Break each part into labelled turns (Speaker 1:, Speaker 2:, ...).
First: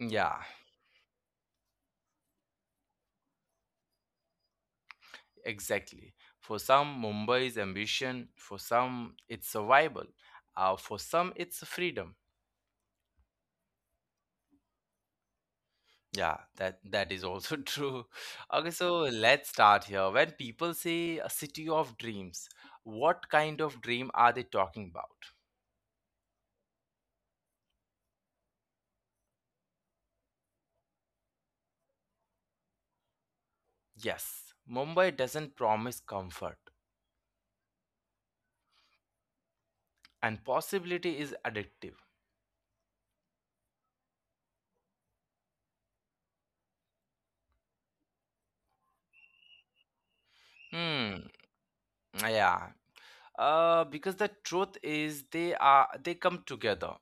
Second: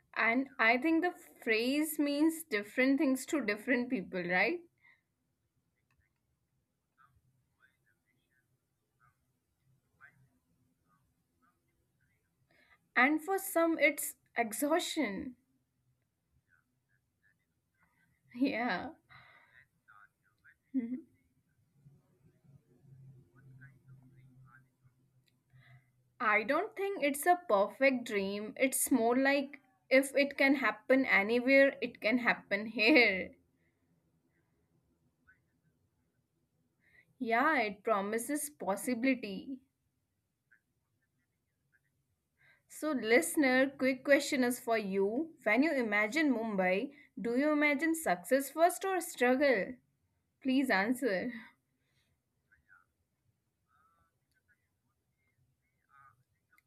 Speaker 1: yeah,
Speaker 2: And I think the phrase means different things to different people, right?
Speaker 1: exactly. For some, Mumbai is ambition. For some, it's survival. For some, it's freedom.
Speaker 2: And for some, it's exhaustion.
Speaker 1: Yeah, that is also true. Okay,
Speaker 2: Yeah.
Speaker 1: so let's start here. When people
Speaker 2: Mhm.
Speaker 1: say a city of dreams, what kind of dream are they talking about?
Speaker 2: I don't think it's a perfect dream. It's more like if it can happen anywhere, it can happen here.
Speaker 1: Yes, Mumbai doesn't promise comfort,
Speaker 2: Yeah, it promises possibility.
Speaker 1: and possibility is addictive.
Speaker 2: So, listener, quick question is for you. When you imagine Mumbai, do you imagine success first or struggle? Please
Speaker 1: Hmm,
Speaker 2: answer.
Speaker 1: yeah. Because the truth is they come together.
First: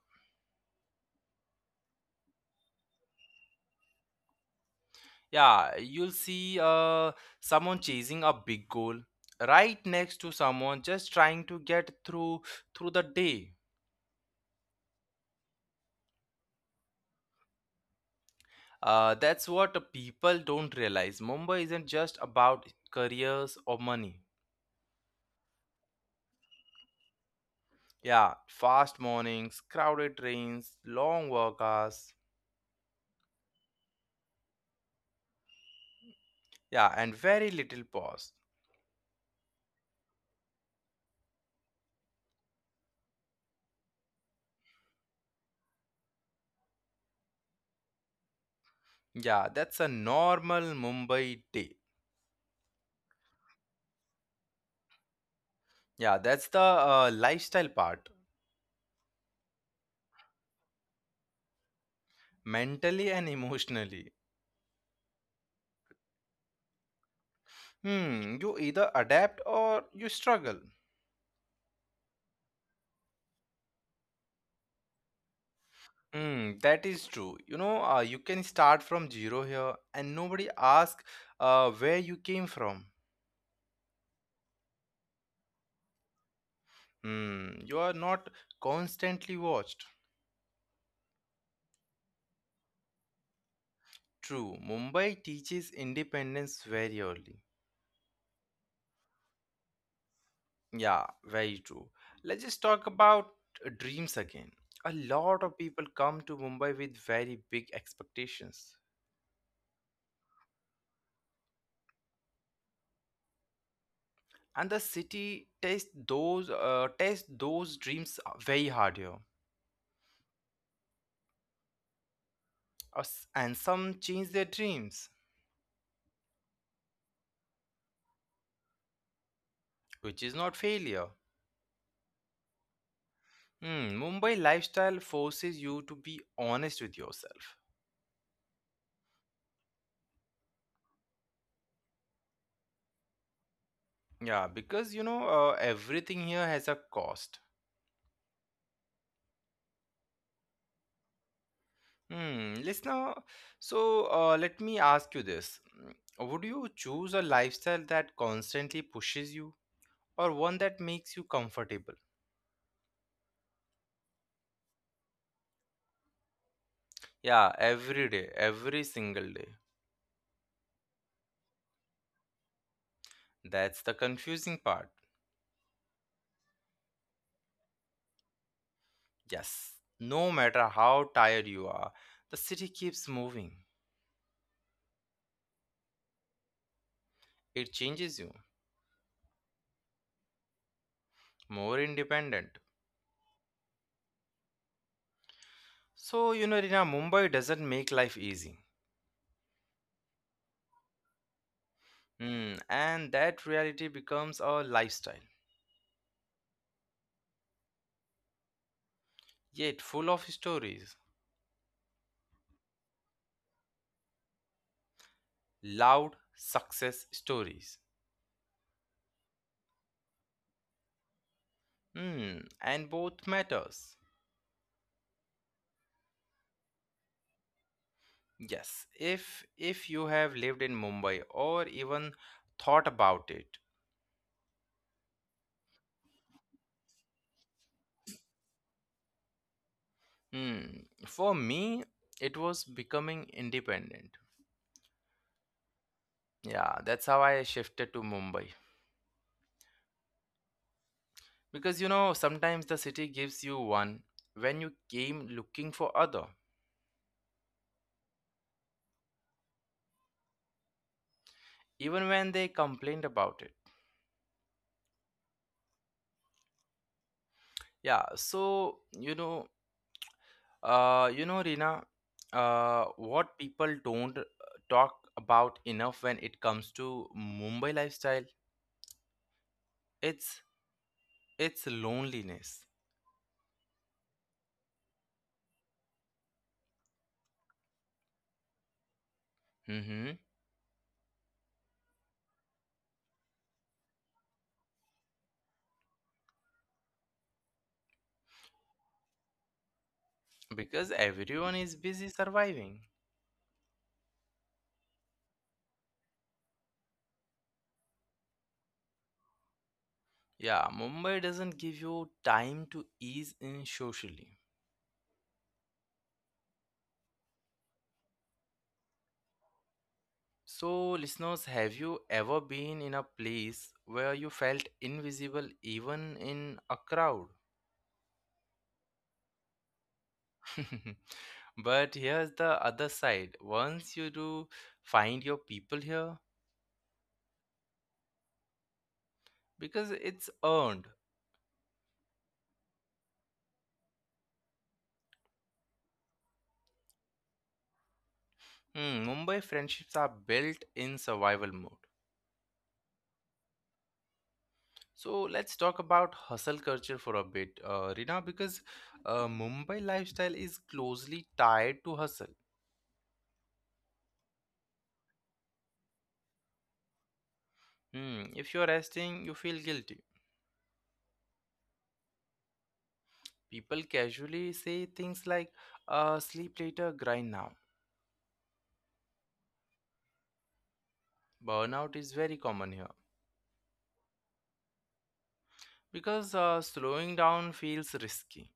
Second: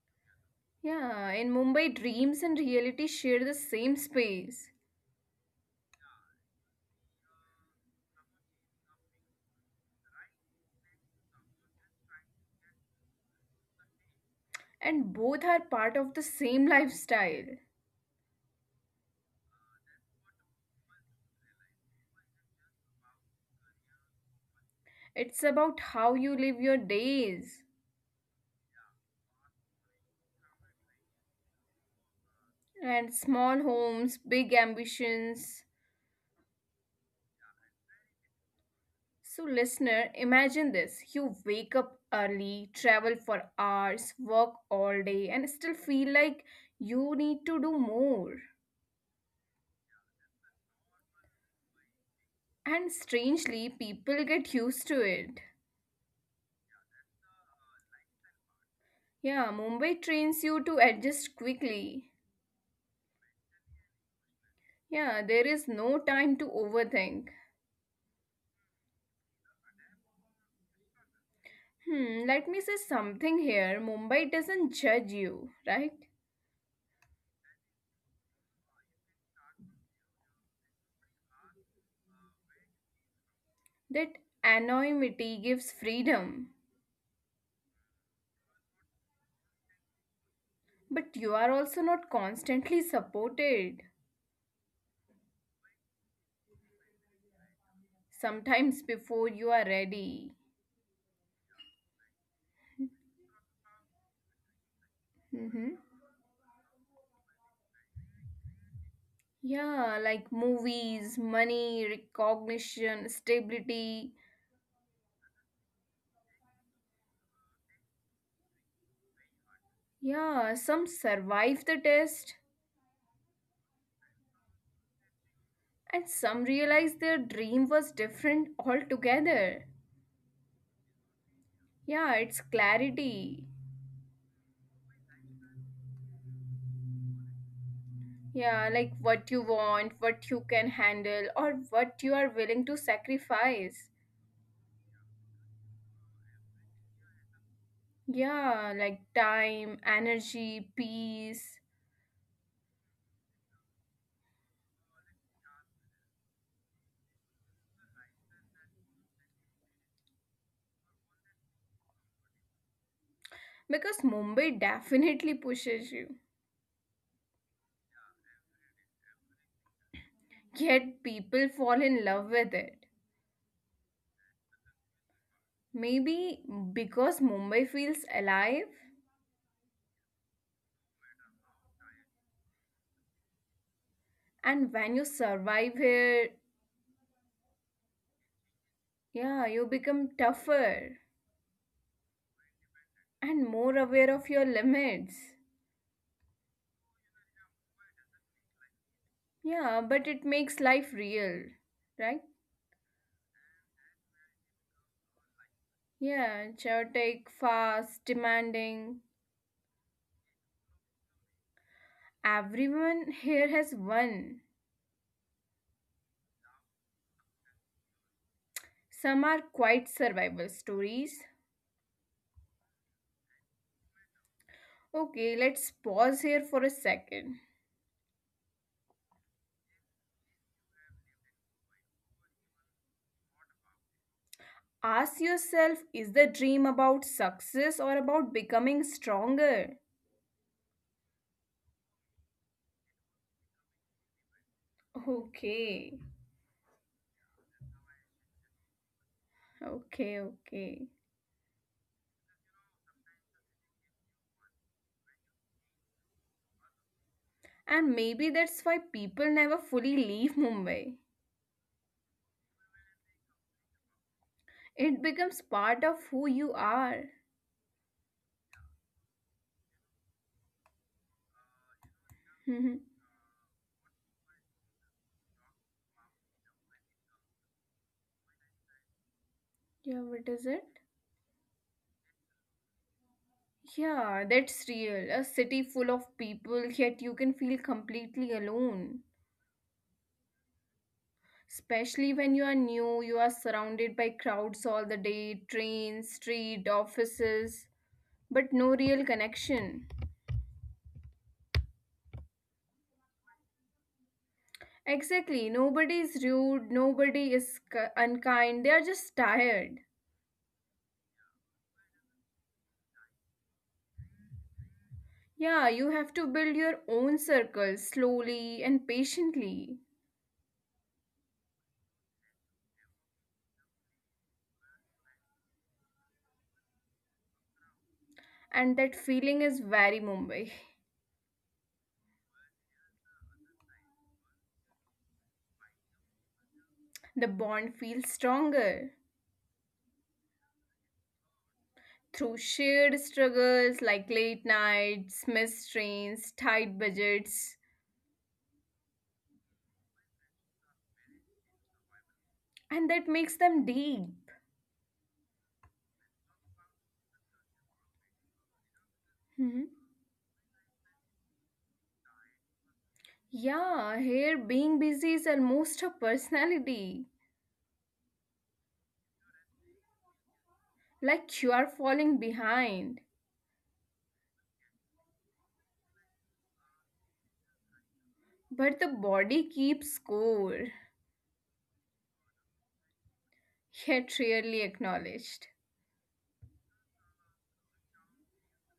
Speaker 2: Yeah, in Mumbai, dreams and reality share the same space,
Speaker 1: Yeah, you'll see someone chasing a big goal right next to someone just trying to get through the day.
Speaker 2: and both are part of the same lifestyle.
Speaker 1: That's what people don't realize. Mumbai isn't just about careers or money.
Speaker 2: It's about how you live your days
Speaker 1: Yeah, fast mornings, crowded trains, long work hours.
Speaker 2: and small homes, big ambitions.
Speaker 1: Yeah, and very little pause.
Speaker 2: So, listener, imagine this you wake up early, travel for hours, work all day, and still feel like you need to do more.
Speaker 1: Yeah, that's a normal Mumbai day.
Speaker 2: And strangely, people get used to it.
Speaker 1: Yeah, that's the lifestyle part,
Speaker 2: Yeah, Mumbai trains you to adjust quickly.
Speaker 1: mentally and emotionally.
Speaker 2: Yeah, there is no time to overthink.
Speaker 1: Hmm, you either adapt or you struggle.
Speaker 2: Hmm, let me say something here. Mumbai doesn't judge you, right?
Speaker 1: Hmm, that is true. You know, you can start from zero here and nobody asks where you came from.
Speaker 2: That anonymity gives freedom.
Speaker 1: Hmm, you are not constantly watched.
Speaker 2: But you are also not constantly supported.
Speaker 1: True, Mumbai teaches independence very early.
Speaker 2: Sometimes before you are ready.
Speaker 1: Yeah, very true. Let's just talk about dreams again. A lot of
Speaker 2: Mm-hmm.
Speaker 1: people come to Mumbai with very big expectations.
Speaker 2: Yeah, like movies, money, recognition, stability.
Speaker 1: And the city tests those dreams very hard here.
Speaker 2: Yeah, some survive the test
Speaker 1: And some change their dreams,
Speaker 2: and some realize their dream was different altogether.
Speaker 1: which is not failure.
Speaker 2: Yeah, it's clarity.
Speaker 1: Hmm, Mumbai lifestyle forces you to be honest with yourself.
Speaker 2: Yeah, like what you want, what you can handle, or what you are willing to sacrifice.
Speaker 1: Yeah, because you know everything here has a cost.
Speaker 2: Yeah, like time, energy, peace.
Speaker 1: Hmm, listener, so let me ask you this: would you choose a lifestyle that constantly pushes you, or one that makes you comfortable?
Speaker 2: Because Mumbai definitely pushes you.
Speaker 1: Yeah, every day, every single day.
Speaker 2: Yet people fall in love with it.
Speaker 1: That's the confusing part.
Speaker 2: Maybe because Mumbai feels alive,
Speaker 1: Yes, no matter how tired you are, the city keeps moving.
Speaker 2: and when you survive here,
Speaker 1: It changes you,
Speaker 2: yeah, you become tougher
Speaker 1: more independent.
Speaker 2: and more aware of your limits.
Speaker 1: So, you know, Rina, Mumbai doesn't make life easy.
Speaker 2: Yeah, but it makes life real, right?
Speaker 1: Hmm, and that reality becomes a lifestyle,
Speaker 2: Yeah, chaotic, fast, demanding.
Speaker 1: yet full of stories,
Speaker 2: Everyone here has one.
Speaker 1: loud success stories.
Speaker 2: Some are quite survival stories.
Speaker 1: Hmm, and both matters.
Speaker 2: Okay, let's pause here for a second.
Speaker 1: Yes, if you have lived in Mumbai or even thought about it.
Speaker 2: Ask yourself is the dream about success or about becoming stronger?
Speaker 1: Hmm, for me, it was becoming independent.
Speaker 2: Okay,
Speaker 1: Yeah, that's how I shifted to Mumbai.
Speaker 2: okay, okay.
Speaker 1: Because you know, sometimes the city gives you one when you came looking for other,
Speaker 2: And maybe that's why people never fully leave Mumbai.
Speaker 1: even when they complained about it.
Speaker 2: It becomes part of who you are.
Speaker 1: Yeah, so you know, Rina, what people don't talk about enough when it comes to Mumbai lifestyle,
Speaker 2: Yeah, what
Speaker 1: it's
Speaker 2: is it?
Speaker 1: it's loneliness.
Speaker 2: Yeah, that's real. A city full of people, yet you can feel completely alone.
Speaker 1: Mm-hmm.
Speaker 2: Especially when you are new, you are surrounded by crowds all the day, trains, street, offices, but no real connection.
Speaker 1: Because everyone is busy surviving.
Speaker 2: Exactly, nobody is rude, nobody is unkind, they are just tired.
Speaker 1: Yeah, Mumbai doesn't give you time to ease in socially.
Speaker 2: Yeah, you have to build your own circle slowly and patiently.
Speaker 1: So, listeners, have you ever been in a place where you felt invisible even in a crowd?
Speaker 2: And that feeling is very Mumbai.
Speaker 1: But here's the other side. Once you do find your people here,
Speaker 2: The bond feels stronger.
Speaker 1: because it's earned.
Speaker 2: Through shared struggles like late nights, missed trains, tight budgets,
Speaker 1: Hmm, Mumbai friendships are built in survival mode.
Speaker 2: and that makes them deep.
Speaker 1: So let's talk about hustle culture for a bit, Rina, because
Speaker 2: Hmm.
Speaker 1: Mumbai lifestyle is closely tied to hustle.
Speaker 2: Yeah, here being busy is almost a personality,
Speaker 1: Hmm, if you're resting, you feel guilty.
Speaker 2: like you are falling behind.
Speaker 1: People casually say things like sleep later, grind now.
Speaker 2: But the body keeps score,
Speaker 1: Burnout is very common here
Speaker 2: yet rarely acknowledged.
Speaker 1: because slowing down feels risky.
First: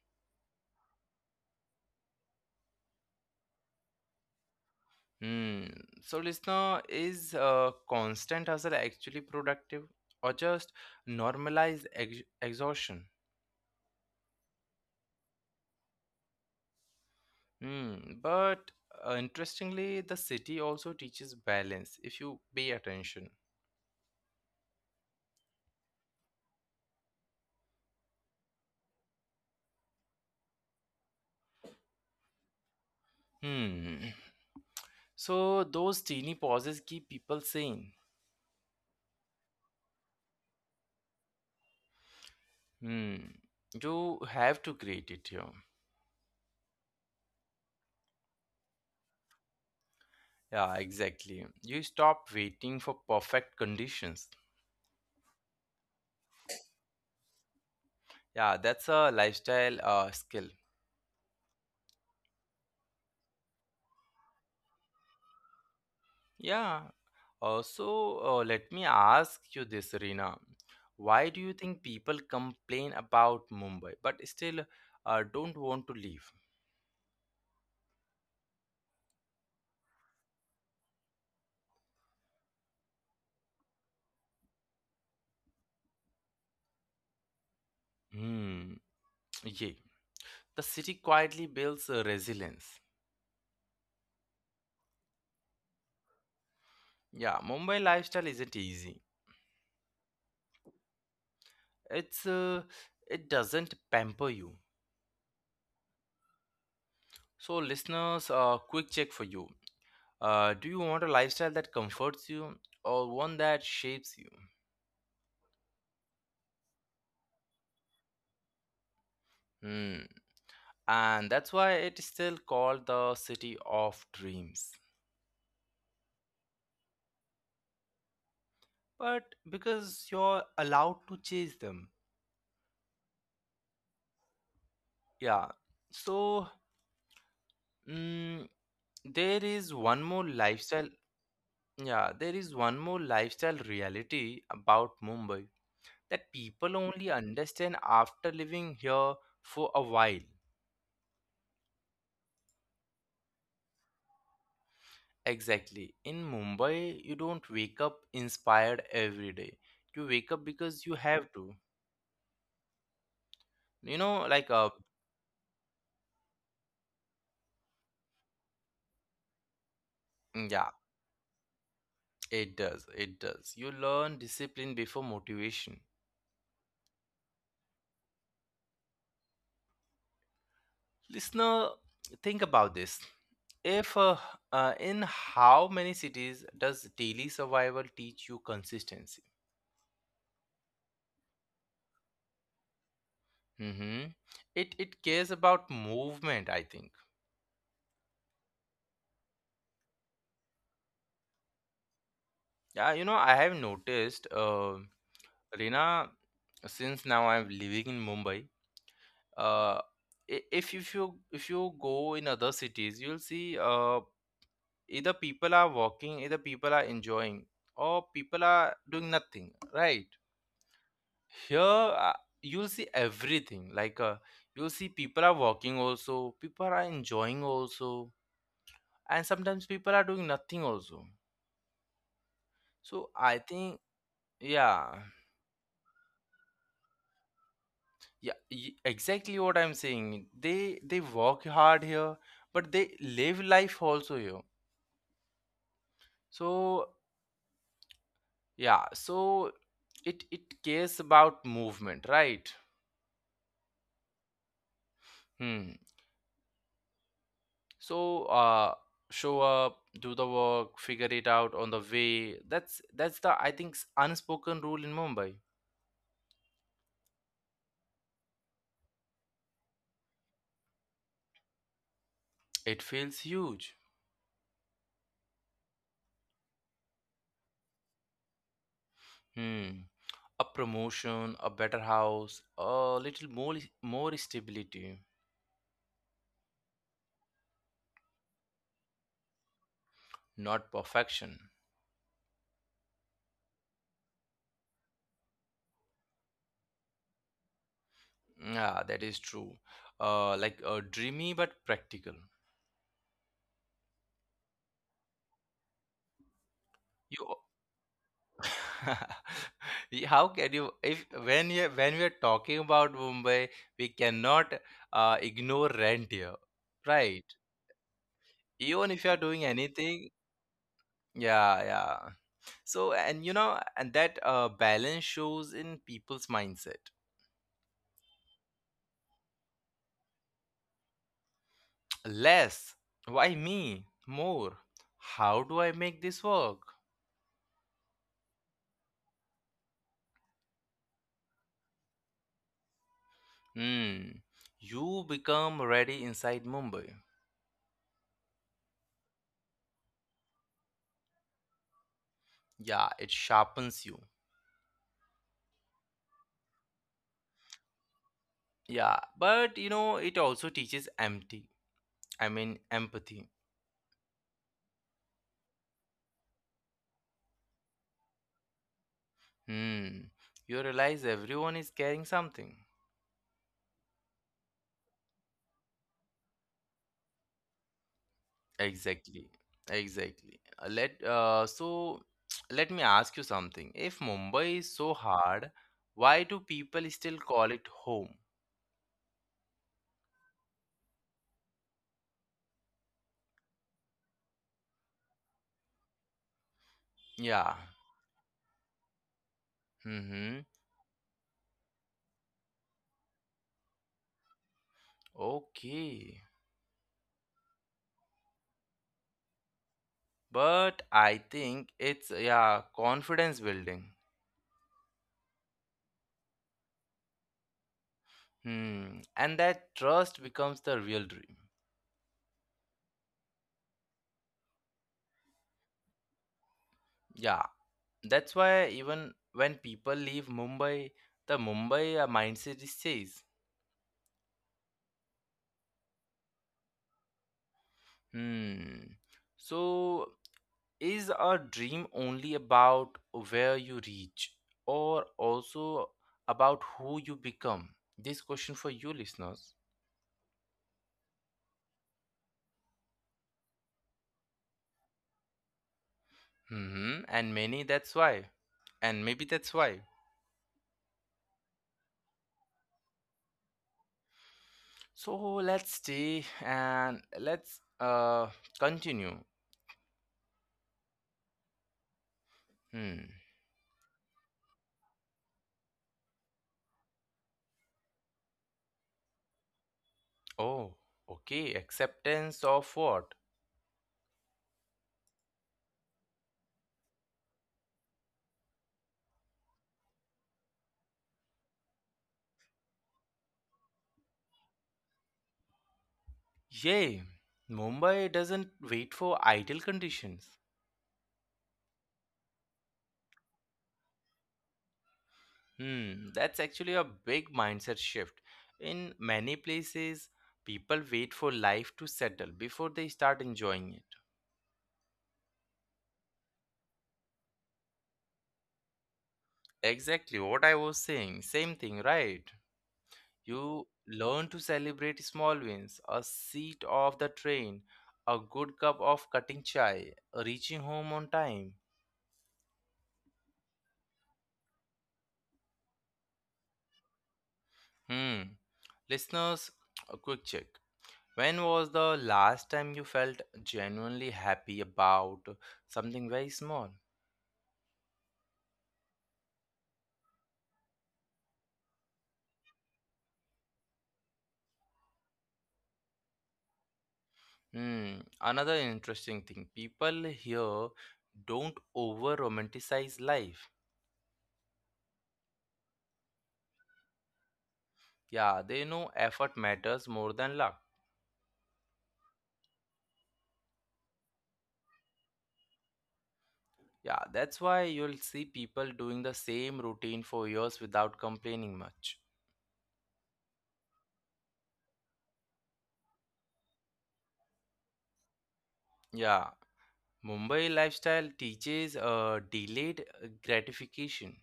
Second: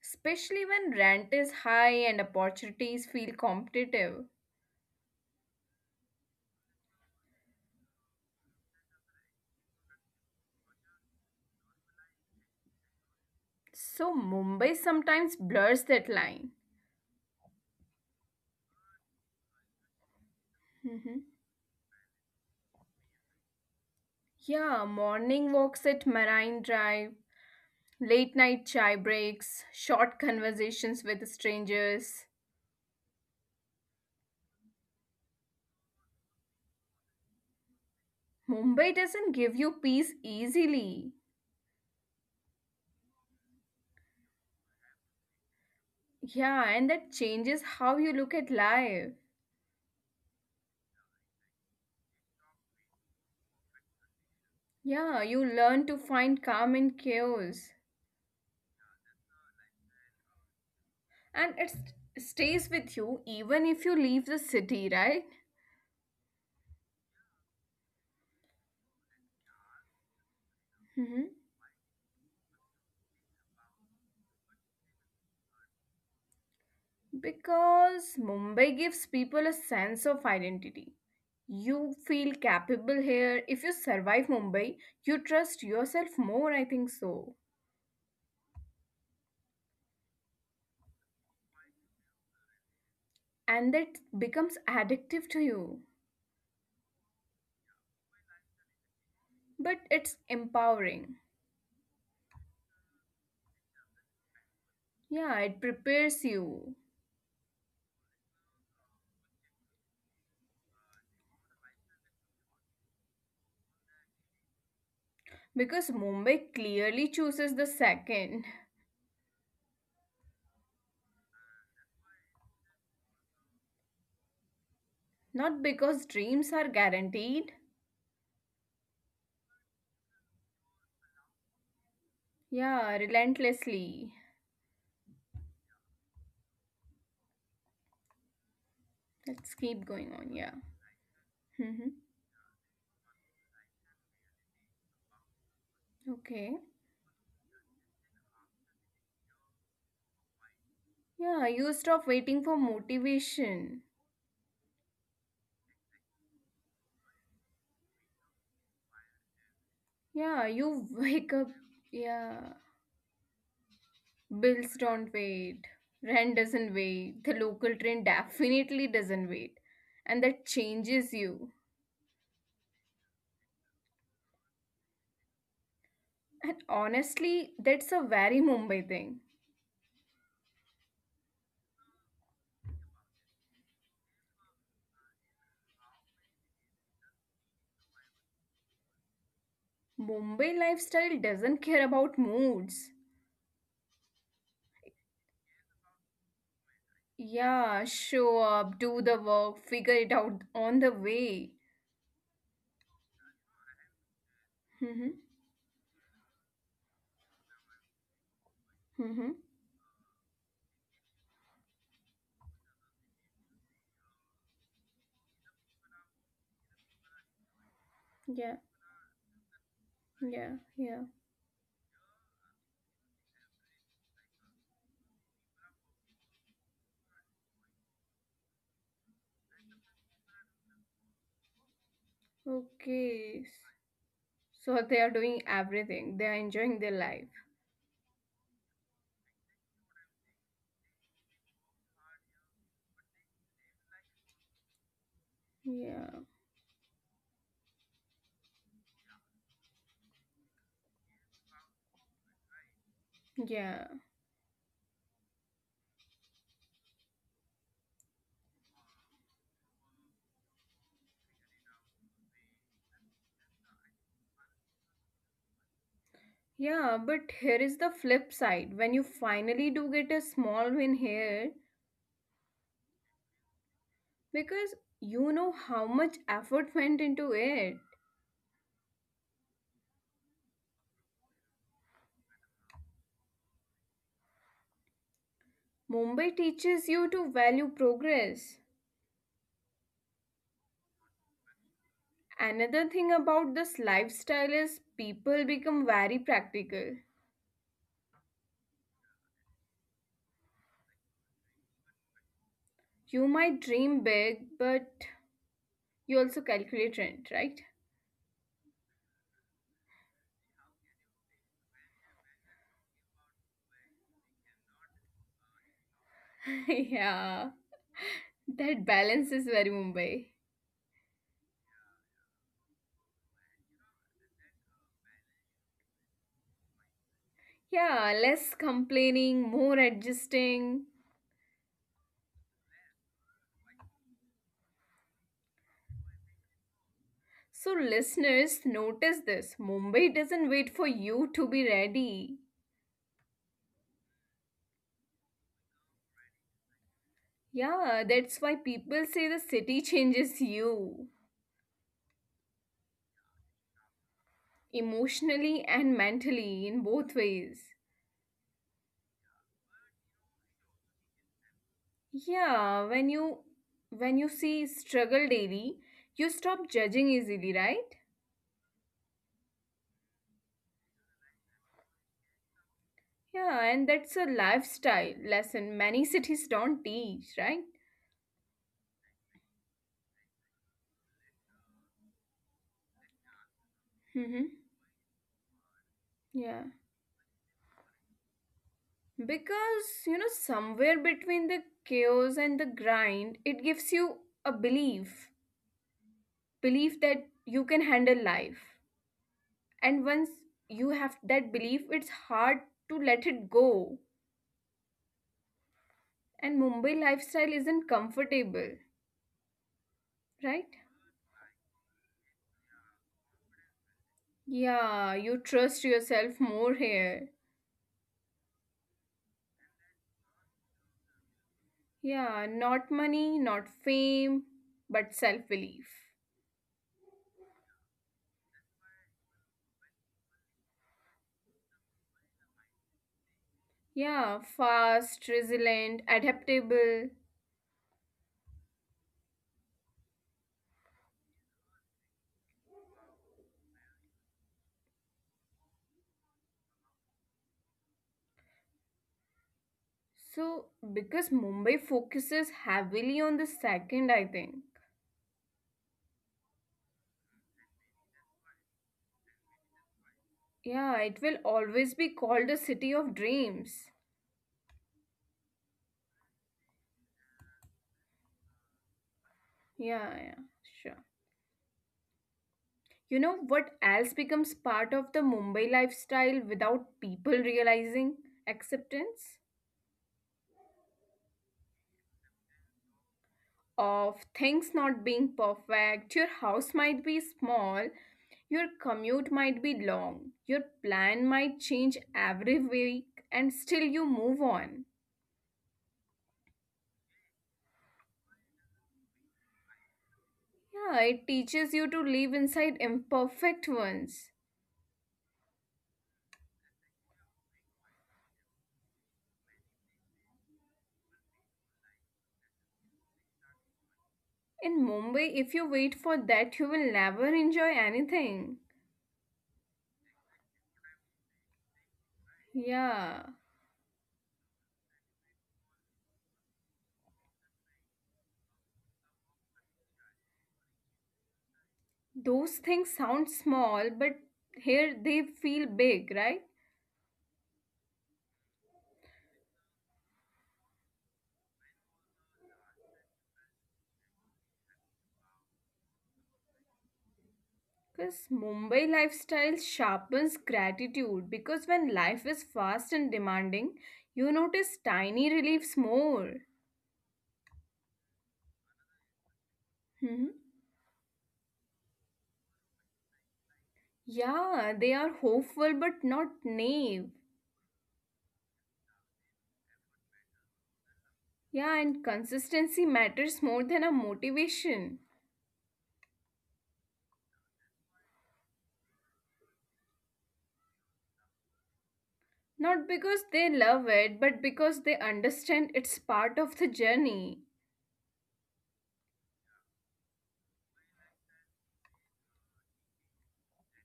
Speaker 2: Especially when rent is high and opportunities feel competitive.
Speaker 1: Hmm. So, listener, is constant hustle actually productive or just normalized exhaustion?
Speaker 2: So Mumbai sometimes blurs that line.
Speaker 1: Hmm. But interestingly, the city also teaches balance if you pay attention.
Speaker 2: Yeah, morning walks at Marine Drive, late night chai breaks, short conversations with strangers.
Speaker 1: Hmm. So, those teeny pauses keep people sane.
Speaker 2: Mumbai doesn't give you peace easily.
Speaker 1: Hmm. You have to create it here.
Speaker 2: Yeah, and that changes how you look at life.
Speaker 1: Yeah, exactly. You stop waiting for perfect conditions.
Speaker 2: Yeah, you learn to find calm in chaos.
Speaker 1: Yeah, that's a lifestyle skill.
Speaker 2: And it stays with you even if you leave the city, right?
Speaker 1: Yeah. Also, let me ask you this, Reena. Why do you think
Speaker 2: Hmm.
Speaker 1: people complain about Mumbai but still don't want to leave?
Speaker 2: Because Mumbai gives people a sense of identity. You feel capable here. If you survive Mumbai, you trust yourself more, I think so.
Speaker 1: Hmm. Yeah. The city quietly builds resilience.
Speaker 2: And that becomes addictive to you.
Speaker 1: Yeah, Mumbai lifestyle isn't easy.
Speaker 2: But it's empowering.
Speaker 1: It's uh, it doesn't pamper you.
Speaker 2: Yeah, it prepares you.
Speaker 1: So, listeners, quick check for you. Do you want a lifestyle that comforts you or one that shapes you?
Speaker 2: Because Mumbai clearly chooses the second.
Speaker 1: Hmm. And that's why it is still called the city of dreams.
Speaker 2: Not because dreams are guaranteed.
Speaker 1: But because you're allowed to chase them.
Speaker 2: Yeah, relentlessly.
Speaker 1: Yeah. So, mm, there is one
Speaker 2: Let's
Speaker 1: more
Speaker 2: keep going
Speaker 1: lifestyle.
Speaker 2: on, yeah.
Speaker 1: Yeah, there is
Speaker 2: Hmm.
Speaker 1: one more lifestyle reality about Mumbai that people only
Speaker 2: Okay.
Speaker 1: understand after living here for a while.
Speaker 2: Yeah, you stop waiting for motivation.
Speaker 1: Exactly. In Mumbai, you don't wake up inspired every day. You wake up because you
Speaker 2: Yeah,
Speaker 1: have
Speaker 2: you
Speaker 1: to.
Speaker 2: wake up. Yeah,
Speaker 1: You know, like uh
Speaker 2: bills don't wait. Rent doesn't wait. The local train definitely doesn't wait.
Speaker 1: mm,
Speaker 2: And
Speaker 1: yeah,
Speaker 2: that changes you.
Speaker 1: it does. It does. You learn discipline before motivation.
Speaker 2: And honestly, that's a very Mumbai thing.
Speaker 1: Listener, think about this. If In how many cities does daily survival teach you consistency?
Speaker 2: Mumbai lifestyle doesn't care about moods.
Speaker 1: Mm-hmm. It cares about movement, I think.
Speaker 2: Yeah, show up, do the work, figure it out on the way.
Speaker 1: Yeah, you know, I have noticed,
Speaker 2: Mm-hmm.
Speaker 1: Reena, since now I'm living in Mumbai.
Speaker 2: Mm-hmm.
Speaker 1: uh, i- if you- if you if you go in other cities you'll see either people are walking either people are enjoying or people are
Speaker 2: Yeah,
Speaker 1: doing nothing, right?
Speaker 2: yeah, yeah.
Speaker 1: Here you'll see everything like you'll see people are walking also, people are enjoying also, and sometimes people are doing nothing also, so I think
Speaker 2: Okay.
Speaker 1: yeah,
Speaker 2: So they are doing everything. They are enjoying their life.
Speaker 1: exactly what I'm saying. They work hard here but they live life also here,
Speaker 2: Yeah,
Speaker 1: so yeah. So it cares about movement, right?
Speaker 2: yeah,
Speaker 1: Hmm. So show up, do the work, figure it out on the way. That's the, I think, unspoken rule in Mumbai.
Speaker 2: yeah. But here is the flip side when you finally do get a small win here,
Speaker 1: It feels huge.
Speaker 2: because you know how much effort went into it.
Speaker 1: Hmm. A promotion, a better house, a little more stability,
Speaker 2: Mumbai teaches you to value progress.
Speaker 1: not perfection.
Speaker 2: Another thing about this lifestyle is people become very practical.
Speaker 1: Yeah, that is true. Like dreamy but practical.
Speaker 2: You might dream big, but you
Speaker 1: You
Speaker 2: also calculate rent, right?
Speaker 1: How can you, if when you, when we are talking about Mumbai, we cannot ignore rent here, right?
Speaker 2: Yeah,
Speaker 1: Even if you are doing
Speaker 2: that balance is
Speaker 1: anything,
Speaker 2: very Mumbai.
Speaker 1: yeah, yeah. So and you know, and that balance shows in people's mindset.
Speaker 2: Yeah, less complaining, more adjusting.
Speaker 1: Less, why me? More, how do I make this work?
Speaker 2: So, listeners, notice this Mumbai doesn't wait for you to be ready.
Speaker 1: Hmm. You become ready inside Mumbai.
Speaker 2: Yeah, that's why people say the city changes you
Speaker 1: Yeah, it sharpens you.
Speaker 2: emotionally and mentally in both ways.
Speaker 1: Yeah, but you know, it also teaches empty. I mean, empathy.
Speaker 2: Yeah, when you see struggle daily, you stop judging easily, right?
Speaker 1: Hmm. You realize everyone is carrying something.
Speaker 2: Yeah, and that's a lifestyle lesson many cities don't teach, right?
Speaker 1: Exactly. Exactly. Let so let me ask you something. If Mumbai is so
Speaker 2: Mhm.
Speaker 1: hard, why do people
Speaker 2: Yeah.
Speaker 1: still call it home?
Speaker 2: Because, you know, somewhere between the chaos and the grind, it gives you a belief, belief
Speaker 1: Yeah.
Speaker 2: that you can handle life.
Speaker 1: Mm-hmm.
Speaker 2: And once you have that belief, it's hard to let it go.
Speaker 1: Okay.
Speaker 2: And Mumbai lifestyle isn't comfortable,
Speaker 1: But I
Speaker 2: right?
Speaker 1: think it's, yeah, confidence building.
Speaker 2: Yeah, you trust yourself more here.
Speaker 1: Hmm. And that trust becomes the real dream.
Speaker 2: Yeah, not money, not fame, but self belief.
Speaker 1: Yeah. That's why even when people leave Mumbai, the Mumbai mindset stays.
Speaker 2: Yeah, fast, resilient, adaptable.
Speaker 1: Hmm. So is a dream only about where you reach or also about who you become? This question for you, listeners.
Speaker 2: So, because Mumbai focuses heavily on the second, I think.
Speaker 1: Hmm, and many that's why. And maybe that's why.
Speaker 2: Yeah, it will always be called a city of dreams.
Speaker 1: So let's stay and let's continue.
Speaker 2: Yeah, yeah, sure.
Speaker 1: Hmm.
Speaker 2: You know what else becomes part of the Mumbai lifestyle without people realizing? Acceptance
Speaker 1: Oh, okay. Acceptance of what?
Speaker 2: of things not being perfect. Your house might be small, your commute might be long, your plan might change every week, and still you move on.
Speaker 1: Yay! Mumbai doesn't wait for ideal conditions.
Speaker 2: Yeah, it teaches you to live inside imperfect ones.
Speaker 1: Hmm, that's actually a big mindset shift. In many places, people wait for life to settle before they start enjoying it.
Speaker 2: In Mumbai, if you wait for that, you will never enjoy anything.
Speaker 1: Exactly what I was saying. Same thing, right? You
Speaker 2: Yeah,
Speaker 1: learn to celebrate small wins, a seat of the train, a good cup of cutting chai, reaching home on time.
Speaker 2: those things sound small, but here they feel big, right?
Speaker 1: Hmm. Listeners, a quick check. When was the last time you felt genuinely happy about something very small?
Speaker 2: Because Mumbai lifestyle sharpens gratitude. Because when life is fast and demanding, you notice tiny reliefs more.
Speaker 1: Hmm, another interesting thing. People here
Speaker 2: Hmm.
Speaker 1: don't over romanticize life.
Speaker 2: Yeah, they are hopeful but not naive.
Speaker 1: Yeah, they know effort matters more than luck.
Speaker 2: Yeah, and consistency matters more than a motivation.
Speaker 1: Yeah, that's why you'll see people doing the same routine for years without complaining much.
Speaker 2: Not because they love it, but because they understand it's part of the journey.
Speaker 1: Yeah, Mumbai lifestyle teaches delayed gratification.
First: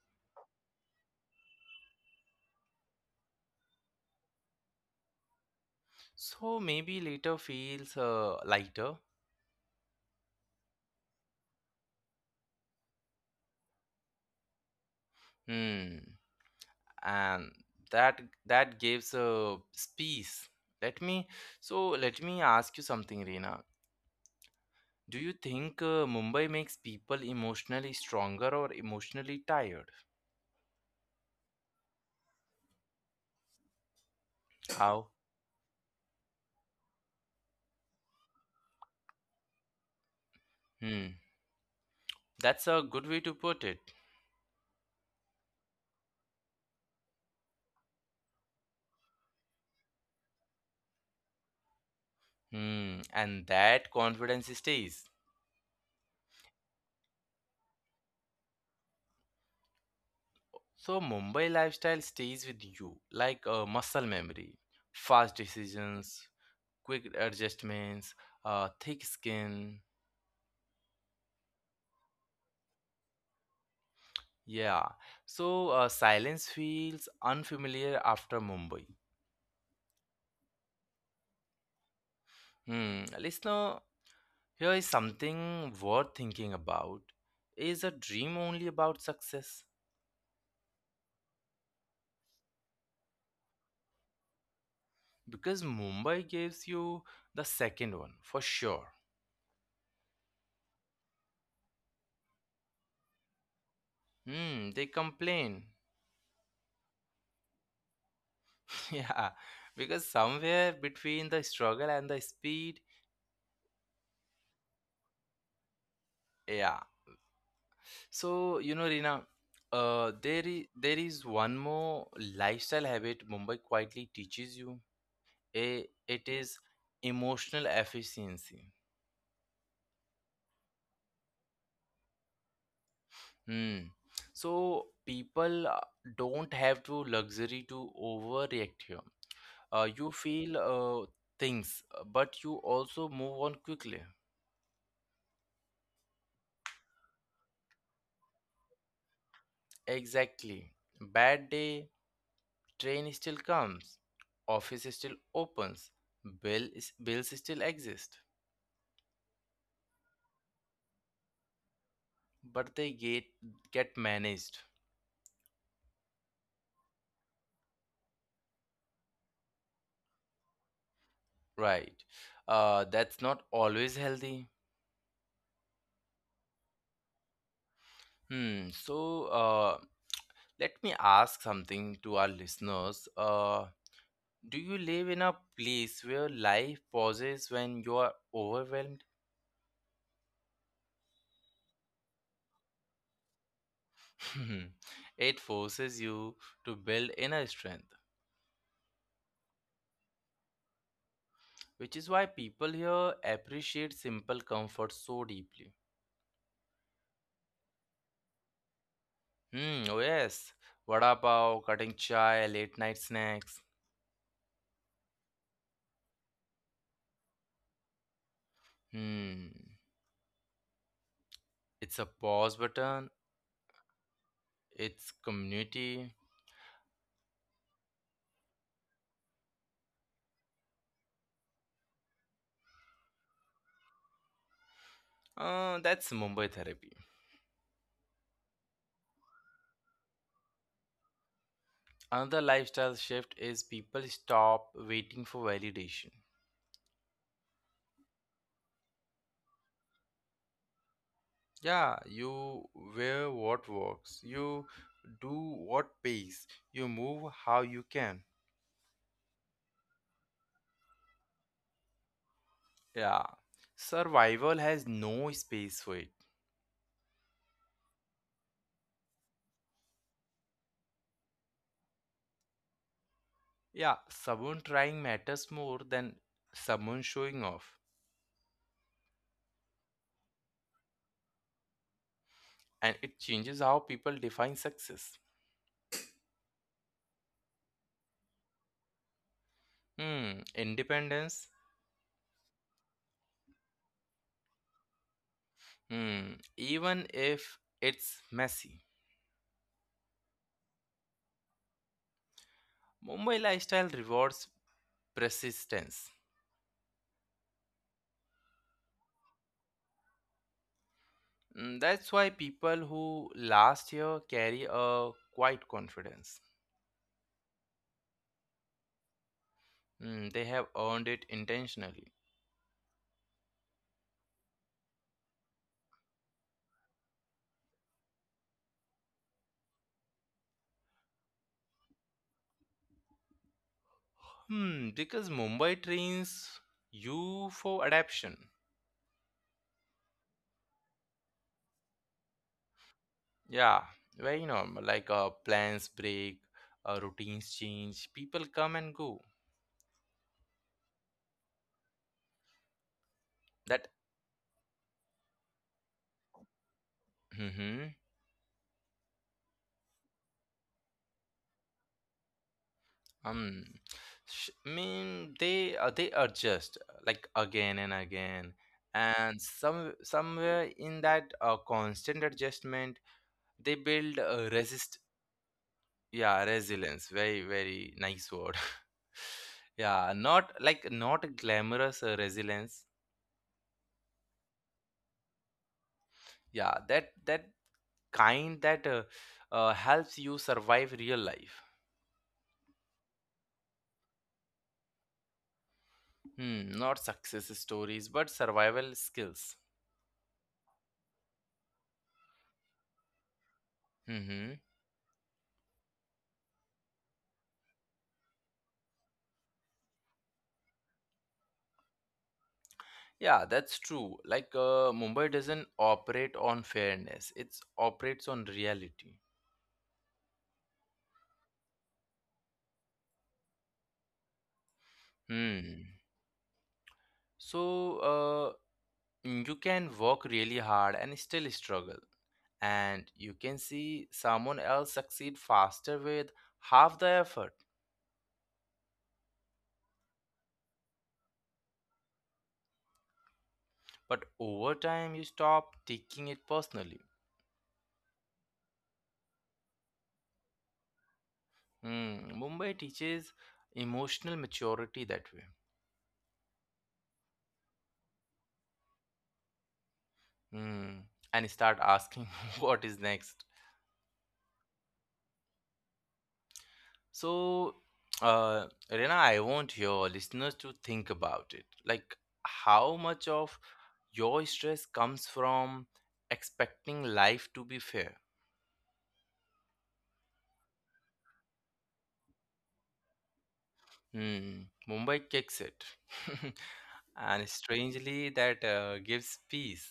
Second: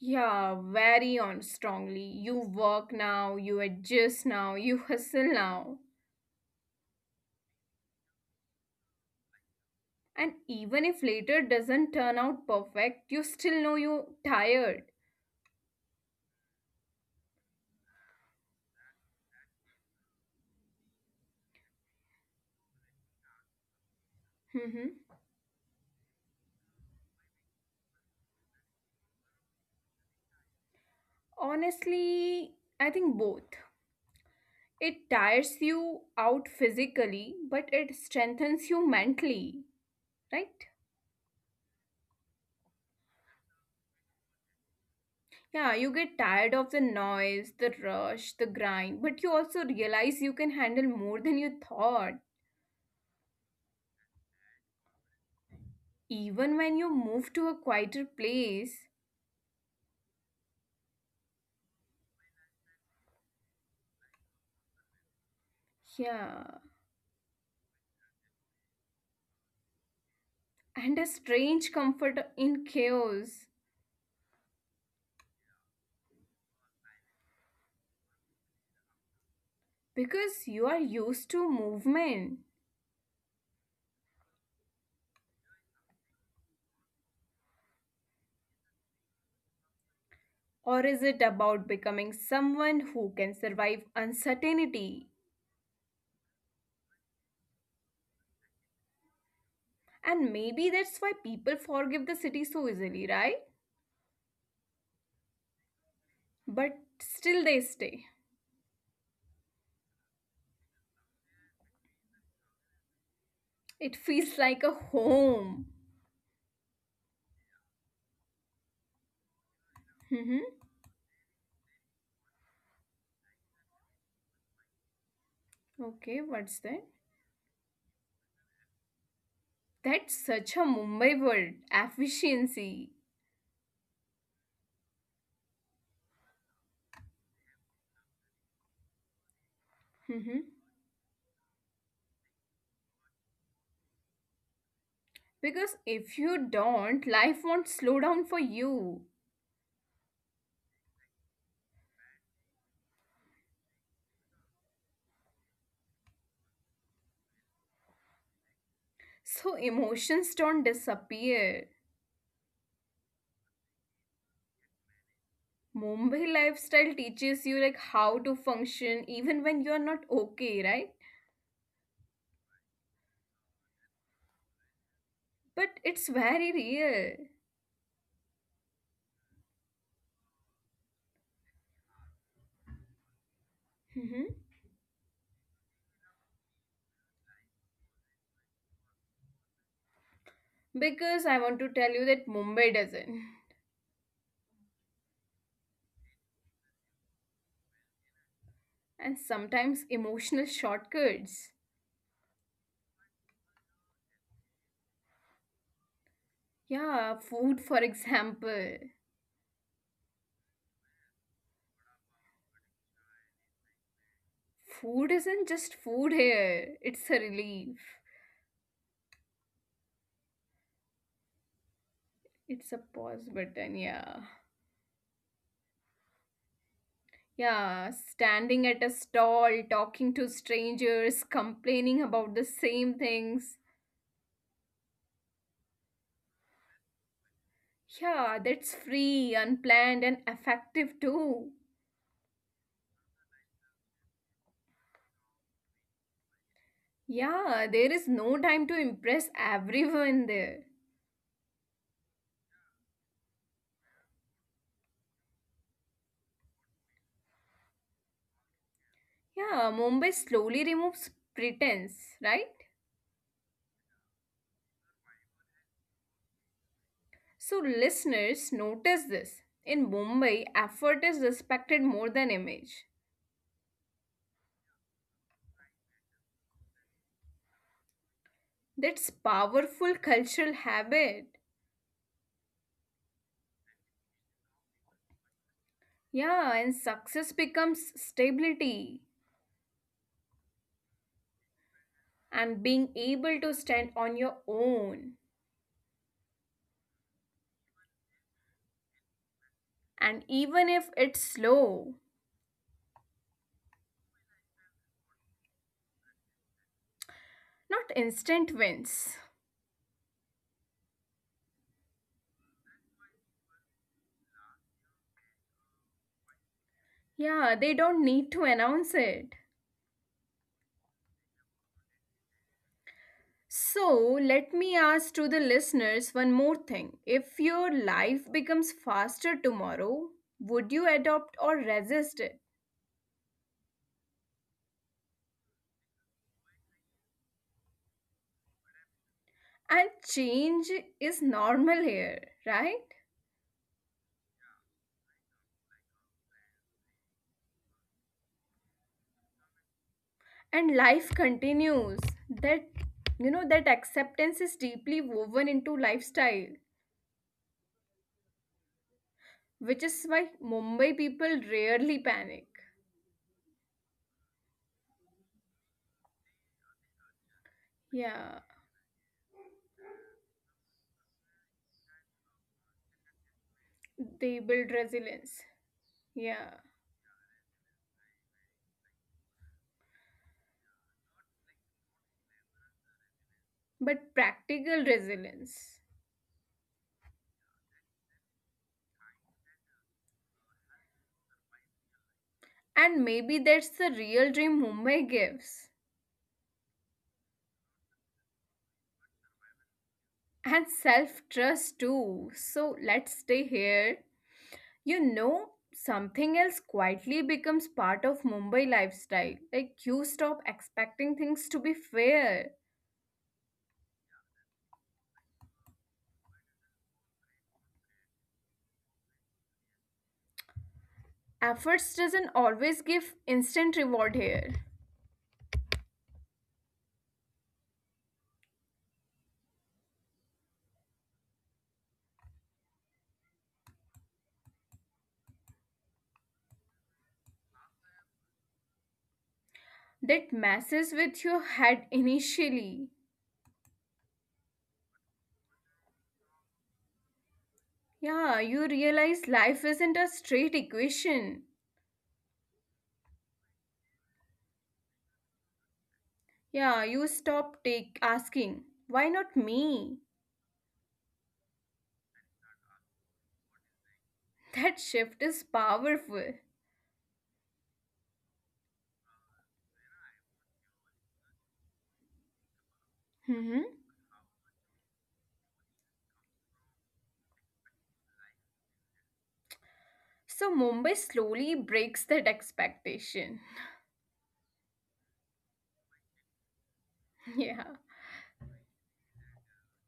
Speaker 2: Yeah, very on strongly. You work now, you adjust now, you hustle now.
Speaker 1: So maybe later feels lighter.
Speaker 2: And even if later doesn't turn out perfect, you still know you're tired.
Speaker 1: Hmm. And that gives a space. Let me so let me ask you something, Reena.
Speaker 2: Mm-hmm.
Speaker 1: Do you think Mumbai makes people emotionally stronger or emotionally tired?
Speaker 2: Honestly, I think both. It
Speaker 1: How?
Speaker 2: tires you out physically, but it strengthens you mentally, right?
Speaker 1: Hmm, that's a good way to put it.
Speaker 2: Yeah, you get tired of the noise, the rush, the grind, but you also realize you can handle more than you thought,
Speaker 1: Hmm, and that confidence stays.
Speaker 2: even when you move to a quieter place.
Speaker 1: So Mumbai lifestyle stays with you like a muscle memory, fast decisions,
Speaker 2: Yeah,
Speaker 1: quick adjustments, thick skin.
Speaker 2: and a strange comfort in chaos
Speaker 1: Yeah, so silence feels unfamiliar after Mumbai.
Speaker 2: because you are used to movement.
Speaker 1: Hmm, listener, here is something worth thinking about. Is a dream only about success?
Speaker 2: Or is it about becoming someone who can survive uncertainty?
Speaker 1: Because Mumbai gives you the second one for sure.
Speaker 2: And maybe that's why people forgive the city so easily, right?
Speaker 1: Hmm, they complain.
Speaker 2: But still they stay.
Speaker 1: Yeah, because somewhere between the struggle and the speed,
Speaker 2: It feels like a home.
Speaker 1: yeah. So, you know, Rina,
Speaker 2: Hmm.
Speaker 1: there is one more lifestyle habit Mumbai quietly teaches you. It is
Speaker 2: Okay, what's that?
Speaker 1: emotional efficiency.
Speaker 2: That's such a Mumbai word, efficiency.
Speaker 1: Hmm. So people don't have to luxury to overreact here. You feel
Speaker 2: Mhm.
Speaker 1: things, but you also move on quickly.
Speaker 2: Because if you don't, life won't slow down for you.
Speaker 1: Exactly. Bad day, train still comes, office still opens, bills still exist,
Speaker 2: So emotions don't disappear.
Speaker 1: but they get managed.
Speaker 2: Mumbai lifestyle teaches you like how to function even when you're not okay, right?
Speaker 1: Right. That's not always healthy.
Speaker 2: But it's very real.
Speaker 1: Hmm. So, let me ask something to our listeners.
Speaker 2: Mhm.
Speaker 1: Do you live in a place where life pauses when you are overwhelmed?
Speaker 2: Because I want to tell you that Mumbai doesn't.
Speaker 1: it forces you to build inner strength,
Speaker 2: And sometimes emotional shortcuts.
Speaker 1: which is why people here appreciate simple comfort so deeply.
Speaker 2: Yeah, food for example.
Speaker 1: Hmm, oh yes, vada pav, cutting chai, late night snacks.
Speaker 2: Food isn't just food here. It's a relief.
Speaker 1: Hmm, it's a pause
Speaker 2: It's a
Speaker 1: button,
Speaker 2: pause button, yeah.
Speaker 1: it's community.
Speaker 2: Yeah, standing at a stall, talking to strangers, complaining about the same things.
Speaker 1: That's Mumbai therapy.
Speaker 2: Yeah, that's free, unplanned, and effective too.
Speaker 1: Another lifestyle shift is people stop waiting for validation.
Speaker 2: Yeah, there is no time to impress everyone there.
Speaker 1: Yeah, you wear what works, you do what pays, you move how you can.
Speaker 2: Yeah, Mumbai slowly removes pretense, right?
Speaker 1: Yeah, survival has no space for it.
Speaker 2: So, listeners, notice this. In Mumbai, effort is respected more than image.
Speaker 1: Yeah, someone trying matters more than someone showing off,
Speaker 2: That's powerful cultural habit.
Speaker 1: and it changes how people define success.
Speaker 2: Yeah, and success becomes stability
Speaker 1: Hmm, independence.
Speaker 2: and being able to stand on your own.
Speaker 1: Hmm, even if it's messy.
Speaker 2: And even if it's slow,
Speaker 1: Mumbai lifestyle rewards persistence.
Speaker 2: not instant wins.
Speaker 1: Mm, that's why people who last year carry a quiet confidence.
Speaker 2: Yeah, they don't need to announce it.
Speaker 1: Mm, they have earned it intentionally.
Speaker 2: So, let me ask to the listeners one more thing. If your life becomes faster tomorrow, would you adopt or resist it?
Speaker 1: Hmm, because Mumbai trains you for adaptation.
Speaker 2: And change is normal here, right?
Speaker 1: Yeah, very normal. Plans break, routines change, people come and go.
Speaker 2: And life continues that that
Speaker 1: That
Speaker 2: acceptance is deeply woven into lifestyle,
Speaker 1: mm-hmm,
Speaker 2: which is why mumbai people rarely panic.
Speaker 1: um, mean they adjust like again and
Speaker 2: Yeah,
Speaker 1: again, and somewhere in that constant adjustment they build
Speaker 2: they build
Speaker 1: resist.
Speaker 2: resilience.
Speaker 1: Yeah,
Speaker 2: Yeah,
Speaker 1: resilience. Very, very nice word. Yeah, not like not glamorous resilience.
Speaker 2: but practical resilience.
Speaker 1: Yeah, that kind that helps you survive real life.
Speaker 2: And maybe that's the real dream mumbai gives,
Speaker 1: Hmm, not success stories, but survival skills.
Speaker 2: and self trust too. So let's stay here.
Speaker 1: Mm-hmm.
Speaker 2: You know, something else quietly becomes part of Mumbai lifestyle. Like you stop expecting things to be fair.
Speaker 1: Yeah, that's true. Mumbai doesn't operate on fairness; it operates on reality.
Speaker 2: Efforts doesn't always give instant reward here.
Speaker 1: Hmm. So, uh, you can work really hard and still struggle, and you can see someone else succeed faster with half the effort,
Speaker 2: That messes with your head initially.
Speaker 1: but over time you stop taking it personally.
Speaker 2: Yeah, you realize life isn't a straight equation.
Speaker 1: Hmm, Mumbai teaches emotional maturity that way.
Speaker 2: Yeah, you stop take asking, why not me?
Speaker 1: Hmm, and start asking what is next.
Speaker 2: That shift is powerful.
Speaker 1: so Rena, I want your listeners to think about it, like, how much
Speaker 2: Hmm.
Speaker 1: of your stress comes from expecting life to be fair.
Speaker 2: So Mumbai slowly breaks that expectation.
Speaker 1: Hmm, Mumbai kicks it. And
Speaker 2: Yeah.
Speaker 1: strangely, that gives peace.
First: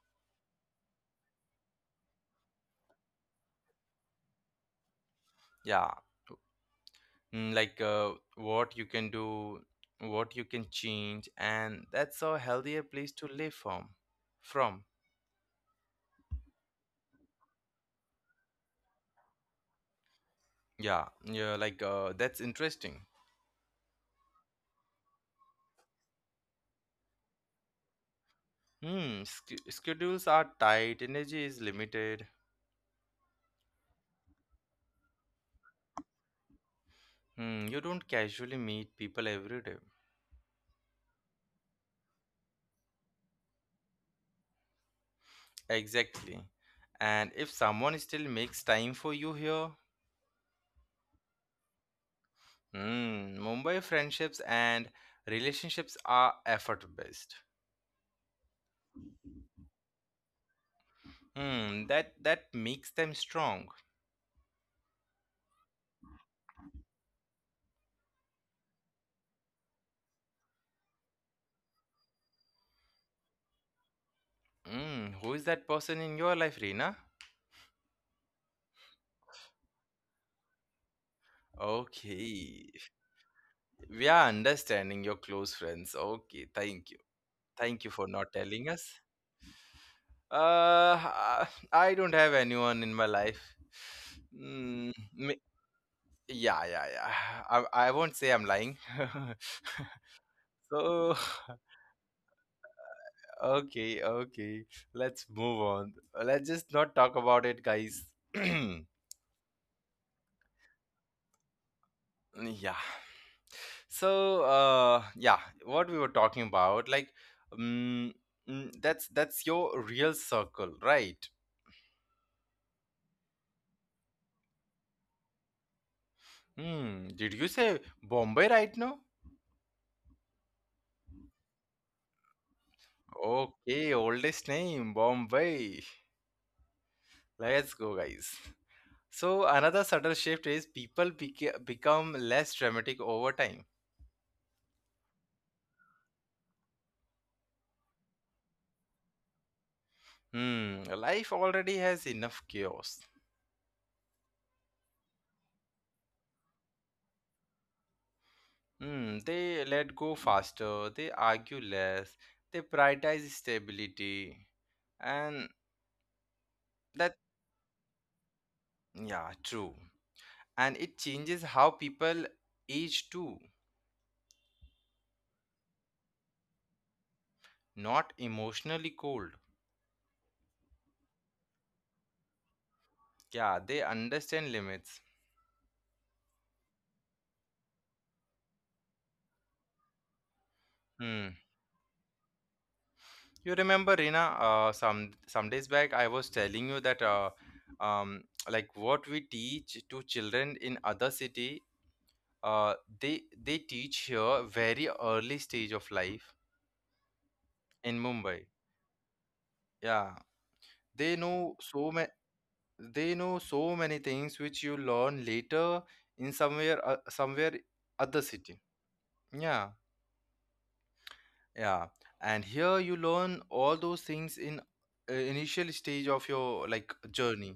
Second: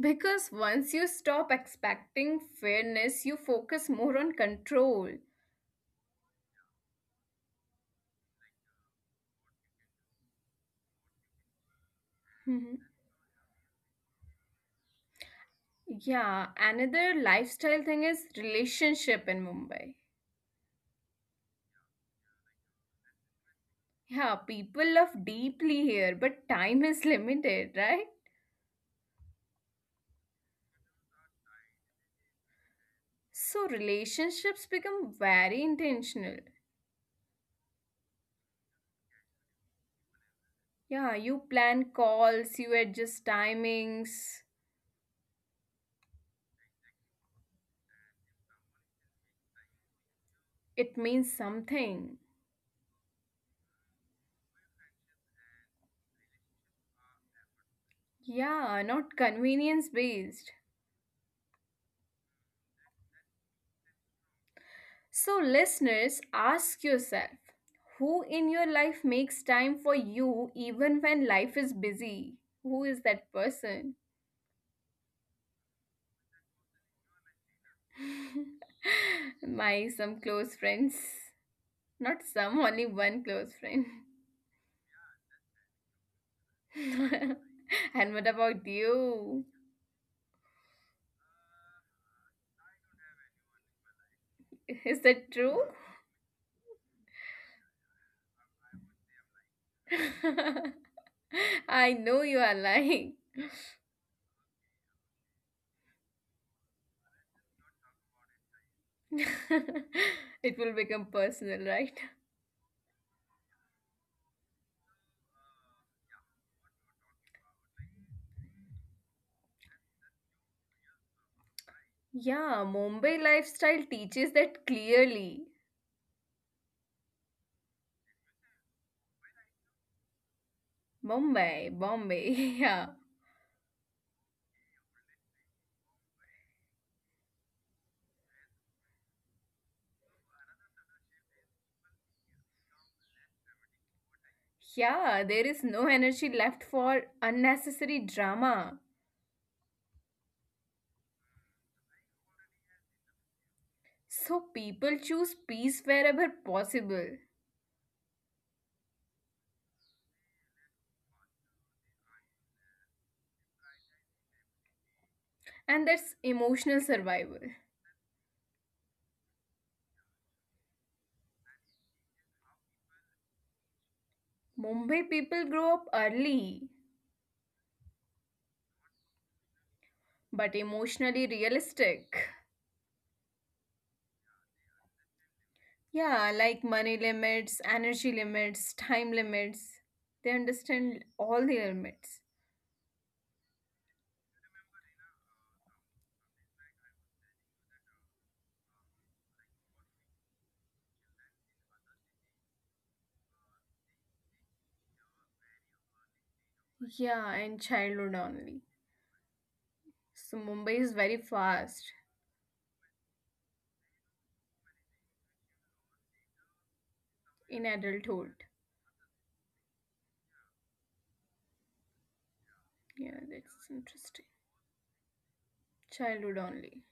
Speaker 2: Because once you stop expecting fairness, you focus more on control.
Speaker 1: Yeah. Mm, like what you can do, what you can change, and that's a
Speaker 2: Mhm.
Speaker 1: healthier place to live from. From.
Speaker 2: Yeah, another lifestyle thing is relationship in Mumbai.
Speaker 1: Yeah. Yeah. That's interesting.
Speaker 2: Yeah, people love deeply here, but time is limited, right?
Speaker 1: Hmm. Schedules are tight, energy is limited.
Speaker 2: So relationships become very intentional.
Speaker 1: Hmm. You don't casually meet people every day.
Speaker 2: Yeah, you plan calls, you adjust timings.
Speaker 1: Exactly. And if someone still makes time for you here,
Speaker 2: It means something.
Speaker 1: hmm, Mumbai friendships and relationships are effort based.
Speaker 2: Yeah, not convenience based.
Speaker 1: Hmm, that makes them strong.
Speaker 2: So, listeners, ask yourself who in your life makes time for you even when life is busy? Who is that person?
Speaker 1: Hmm, who is that person in your life, Reena?
Speaker 2: My some close friends. Not some,
Speaker 1: Okay,
Speaker 2: only one close friend.
Speaker 1: we are understanding your close friends. Okay, thank you for
Speaker 2: And what
Speaker 1: not
Speaker 2: about
Speaker 1: telling us.
Speaker 2: you?
Speaker 1: Uh, I don't have anyone in my life. Mm,
Speaker 2: Is that true?
Speaker 1: yeah, yeah, yeah. I won't say I'm lying. So
Speaker 2: I know you are lying.
Speaker 1: okay, okay. Let's move on. Let's just not talk about it, guys.
Speaker 2: It will become personal, right?
Speaker 1: Yeah. Yeah, what we were talking about, like, um, that's your real circle, right?
Speaker 2: Yeah, Mumbai lifestyle teaches that clearly.
Speaker 1: Hmm. Did you say Bombay right now?
Speaker 2: Mumbai, Bombay, yeah.
Speaker 1: Okay, oldest name, Bombay. Let's go, guys. So another subtle shift is become less dramatic over time.
Speaker 2: Yeah, there is no energy left for unnecessary drama.
Speaker 1: Hmm, life already has enough chaos.
Speaker 2: So people choose peace wherever possible.
Speaker 1: Mm, they let go faster, they argue less, they prioritize stability. And
Speaker 2: And that's
Speaker 1: that,
Speaker 2: emotional survival.
Speaker 1: yeah, true. And it changes how people age too,
Speaker 2: Mumbai people grow up early,
Speaker 1: not emotionally cold.
Speaker 2: but emotionally realistic.
Speaker 1: Yeah, they understand limits.
Speaker 2: Yeah, like money limits, energy limits, time limits. They
Speaker 1: Hmm.
Speaker 2: understand all the limits.
Speaker 1: You remember, Rina, some days back I was telling you that like what we teach to children in other city, uh, they teach here very early stage of life in
Speaker 2: Yeah,
Speaker 1: Mumbai.
Speaker 2: in childhood only.
Speaker 1: Yeah, they
Speaker 2: So
Speaker 1: know
Speaker 2: Mumbai is
Speaker 1: so many.
Speaker 2: very fast
Speaker 1: They know so many things which you learn later in somewhere, other
Speaker 2: in
Speaker 1: city.
Speaker 2: adulthood.
Speaker 1: Yeah, yeah. And here you learn all
Speaker 2: Yeah,
Speaker 1: those things
Speaker 2: that's
Speaker 1: in
Speaker 2: interesting.
Speaker 1: initial stage of your like
Speaker 2: Childhood only.
Speaker 1: journey.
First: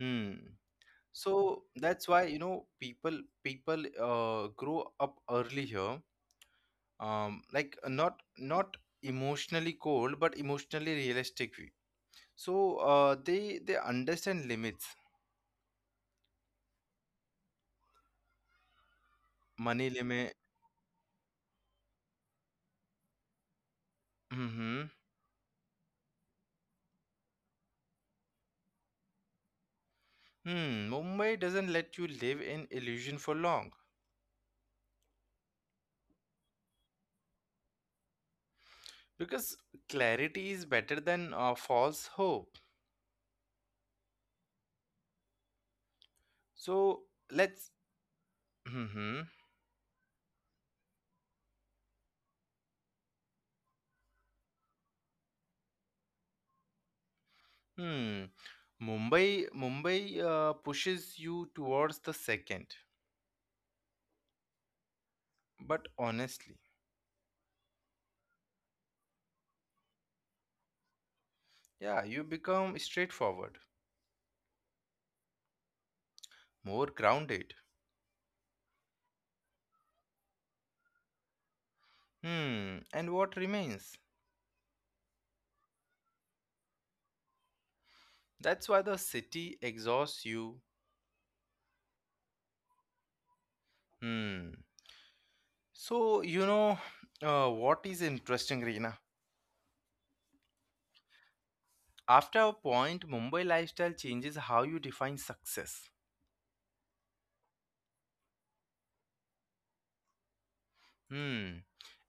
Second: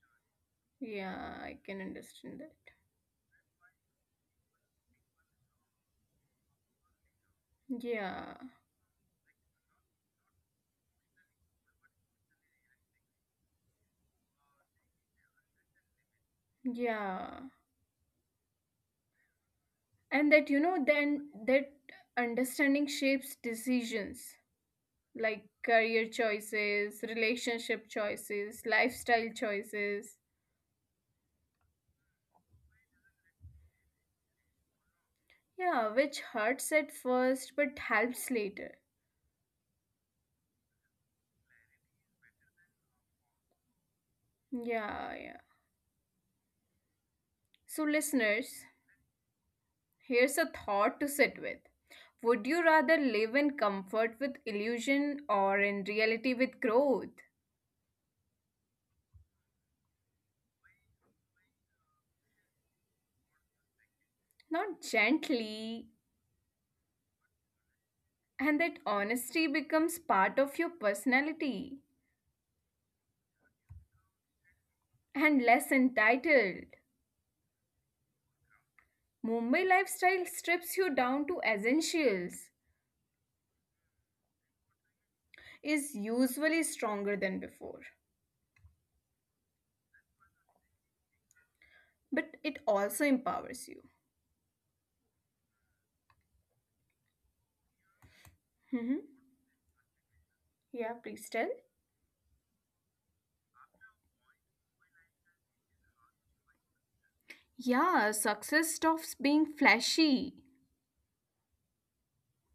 Speaker 1: Hmm.
Speaker 2: Yeah, I
Speaker 1: So
Speaker 2: can
Speaker 1: that's why
Speaker 2: understand
Speaker 1: you
Speaker 2: that.
Speaker 1: know people grow up early here. Like
Speaker 2: Yeah,
Speaker 1: not emotionally cold, but emotionally realistic. Way. So they understand limits,
Speaker 2: yeah. And
Speaker 1: money
Speaker 2: that, you
Speaker 1: limit.
Speaker 2: know, then that understanding shapes decisions
Speaker 1: Mm-hmm.
Speaker 2: like career choices, relationship choices, lifestyle choices.
Speaker 1: Hmm. Mumbai doesn't let you live in illusion for long
Speaker 2: Yeah, which hurts at first but helps later.
Speaker 1: because clarity is better than false hope.
Speaker 2: Yeah, yeah.
Speaker 1: So
Speaker 2: So,
Speaker 1: let's.
Speaker 2: listeners,
Speaker 1: Mm-hmm.
Speaker 2: here's a thought to sit with. Would you rather live in comfort with illusion or in reality with growth?
Speaker 1: Hmm. Mumbai pushes you towards the second,
Speaker 2: Not gently,
Speaker 1: but honestly,
Speaker 2: and that honesty becomes part of your personality
Speaker 1: yeah, you become straightforward,
Speaker 2: and less entitled.
Speaker 1: more grounded.
Speaker 2: Mumbai lifestyle strips you down to essentials,
Speaker 1: Hmm. And what remains?
Speaker 2: is usually stronger than before,
Speaker 1: That's why the city exhausts you.
Speaker 2: but it also empowers you.
Speaker 1: Hmm. So you know what is
Speaker 2: Mhm.
Speaker 1: interesting, Reena?
Speaker 2: Yeah, please tell.
Speaker 1: After a point, Mumbai lifestyle changes how you define success.
Speaker 2: Yeah, success stops being flashy
Speaker 1: Hmm.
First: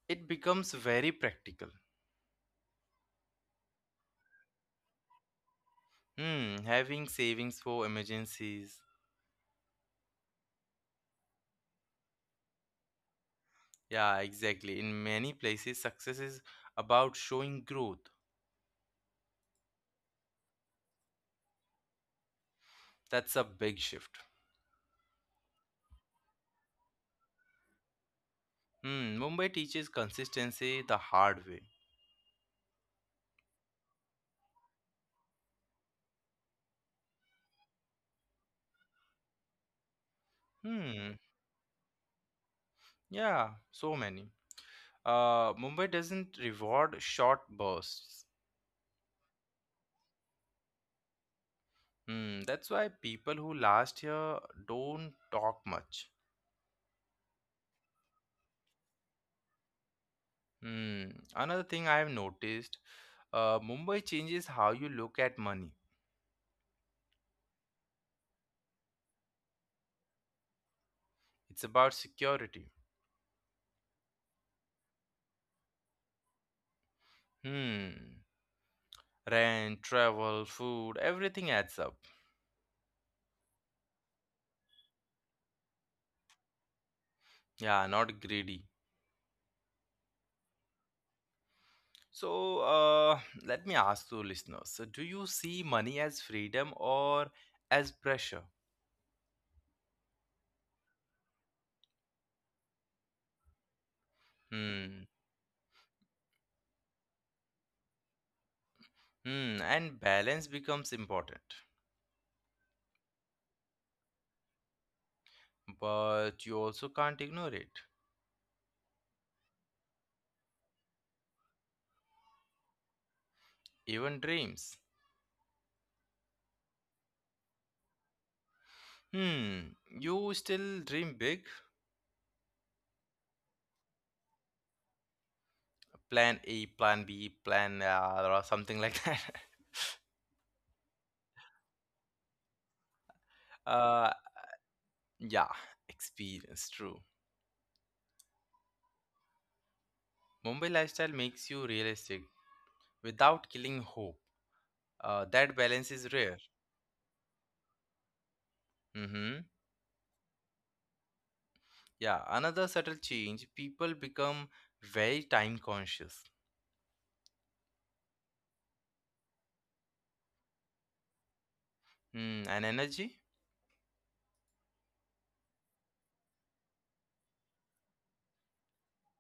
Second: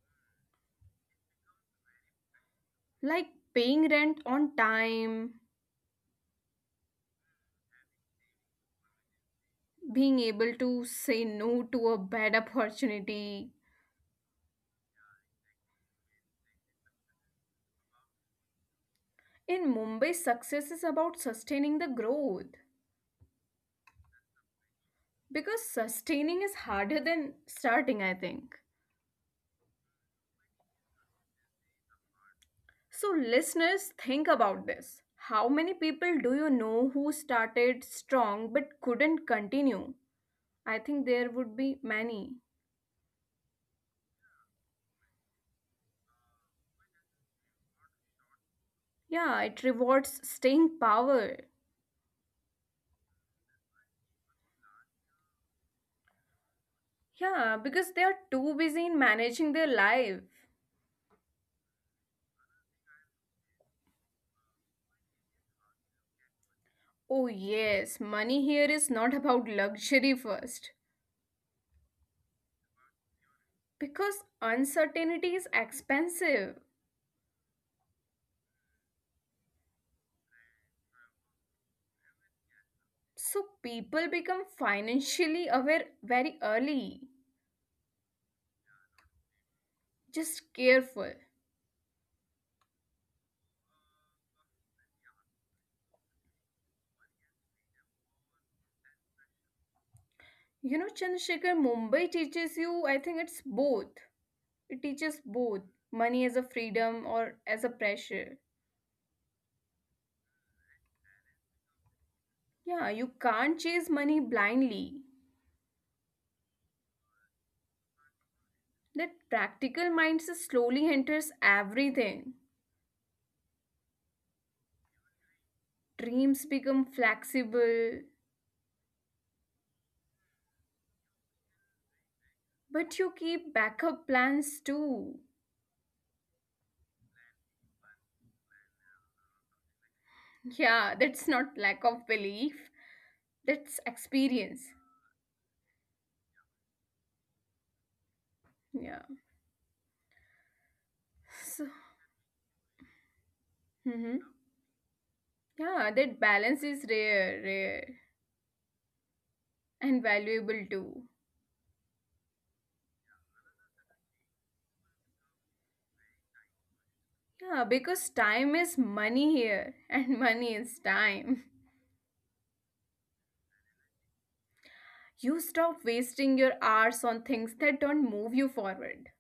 Speaker 1: It becomes very practical.
Speaker 2: like paying rent on time,
Speaker 1: Hmm. Having savings for emergencies.
Speaker 2: being able to say no to a bad opportunity.
Speaker 1: Yeah, exactly. In many places, success is about showing growth.
Speaker 2: In Mumbai, success is about sustaining the growth
Speaker 1: That's a big shift.
Speaker 2: because sustaining is harder than starting, I think.
Speaker 1: Hmm. Mumbai teaches consistency the hard way.
Speaker 2: So, listeners, think about this. How many people do you know who started strong but couldn't continue? I think
Speaker 1: Hmm.
Speaker 2: there would be many.
Speaker 1: Yeah, so many. Mumbai doesn't reward short bursts.
Speaker 2: Yeah, it rewards staying power.
Speaker 1: Hmm. That's why people who last here don't talk much.
Speaker 2: Yeah, because they are too busy in managing their life.
Speaker 1: Hmm. Another thing I have noticed, Mumbai changes how you look at money.
Speaker 2: Oh, yes, money here is not about luxury first
Speaker 1: It's about security.
Speaker 2: because uncertainty is expensive.
Speaker 1: Hmm. Rent, travel, food, everything adds up.
Speaker 2: So people become financially aware very early.
Speaker 1: Yeah, not greedy.
Speaker 2: Just careful.
Speaker 1: So, uh, Let me ask you, listeners, so do you see money as freedom or as pressure?
Speaker 2: You know, Chandrasekhar, Mumbai teaches you, I think it's both. It
Speaker 1: Hmm.
Speaker 2: teaches both money as a freedom or as a pressure.
Speaker 1: Hmm. And balance becomes important.
Speaker 2: Yeah, you can't chase money blindly.
Speaker 1: But you also can't ignore it.
Speaker 2: That practical mindset slowly enters everything.
Speaker 1: Even dreams.
Speaker 2: Dreams become flexible,
Speaker 1: Hmm. You still dream big?
Speaker 2: but you keep backup plans too.
Speaker 1: Plan A, plan B, plan or something like that.
Speaker 2: Yeah, that's not lack of belief, that's
Speaker 1: Uh,
Speaker 2: experience.
Speaker 1: yeah, experience, true.
Speaker 2: Yeah.
Speaker 1: Mumbai lifestyle makes you
Speaker 2: So,
Speaker 1: realistic without killing hope.
Speaker 2: hmm,
Speaker 1: That balance
Speaker 2: yeah,
Speaker 1: is rare.
Speaker 2: that balance is rare, rare,
Speaker 1: Mm-hmm.
Speaker 2: and valuable too.
Speaker 1: Yeah, another subtle change, people become very time conscious.
Speaker 2: Yeah, because time is money here, and money is time.
Speaker 1: Mm, and energy?
Speaker 2: You stop wasting your hours on things that don't move you forward.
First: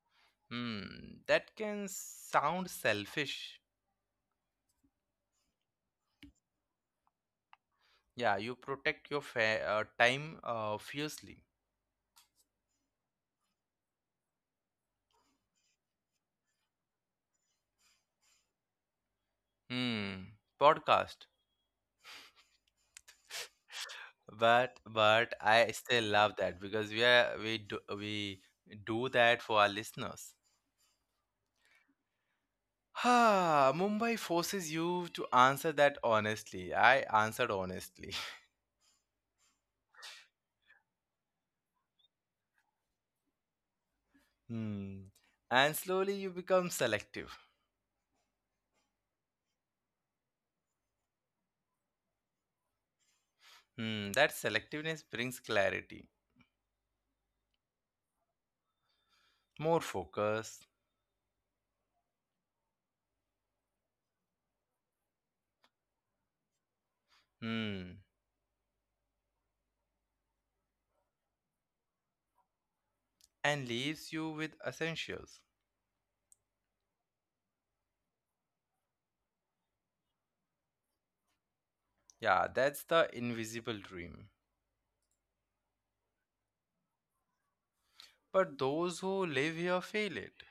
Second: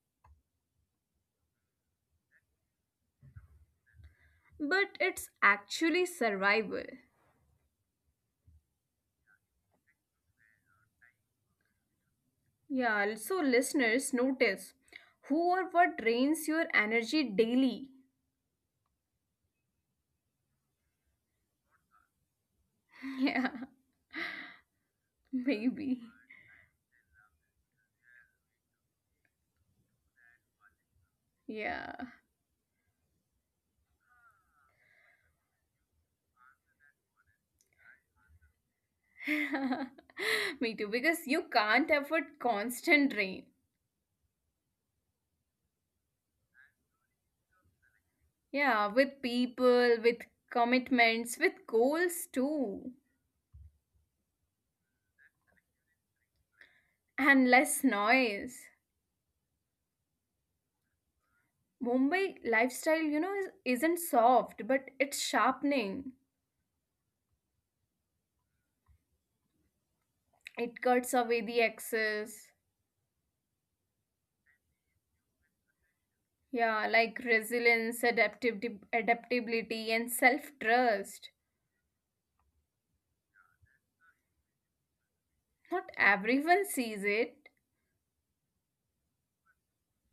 Speaker 1: Mm, that can sound selfish.
Speaker 2: But it's actually survival.
Speaker 1: Yeah, you protect your time fiercely.
Speaker 2: Yeah, so listeners, notice who or what drains your energy daily.
Speaker 1: Hmm. Podcast.
Speaker 2: Yeah,
Speaker 1: But I still
Speaker 2: maybe.
Speaker 1: love that because we are we do that for our listeners.
Speaker 2: Yeah.
Speaker 1: Ah, Mumbai forces you to answer that honestly. I answered honestly.
Speaker 2: Me too, because you can't afford constant rain.
Speaker 1: Hmm. And slowly you become selective.
Speaker 2: Yeah, with people, with commitments, with goals too,
Speaker 1: Hmm. That selectiveness brings clarity,
Speaker 2: and less noise.
Speaker 1: more focus.
Speaker 2: Mumbai lifestyle, you know, is, isn't soft, but it's sharpening.
Speaker 1: Hmm.
Speaker 2: It cuts away the excess.
Speaker 1: And leaves you with essentials.
Speaker 2: Yeah, like resilience, adaptib adaptability, and self-trust.
Speaker 1: Yeah, that's the invisible dream.
Speaker 2: Not everyone sees it.
Speaker 1: But those who live here fail it.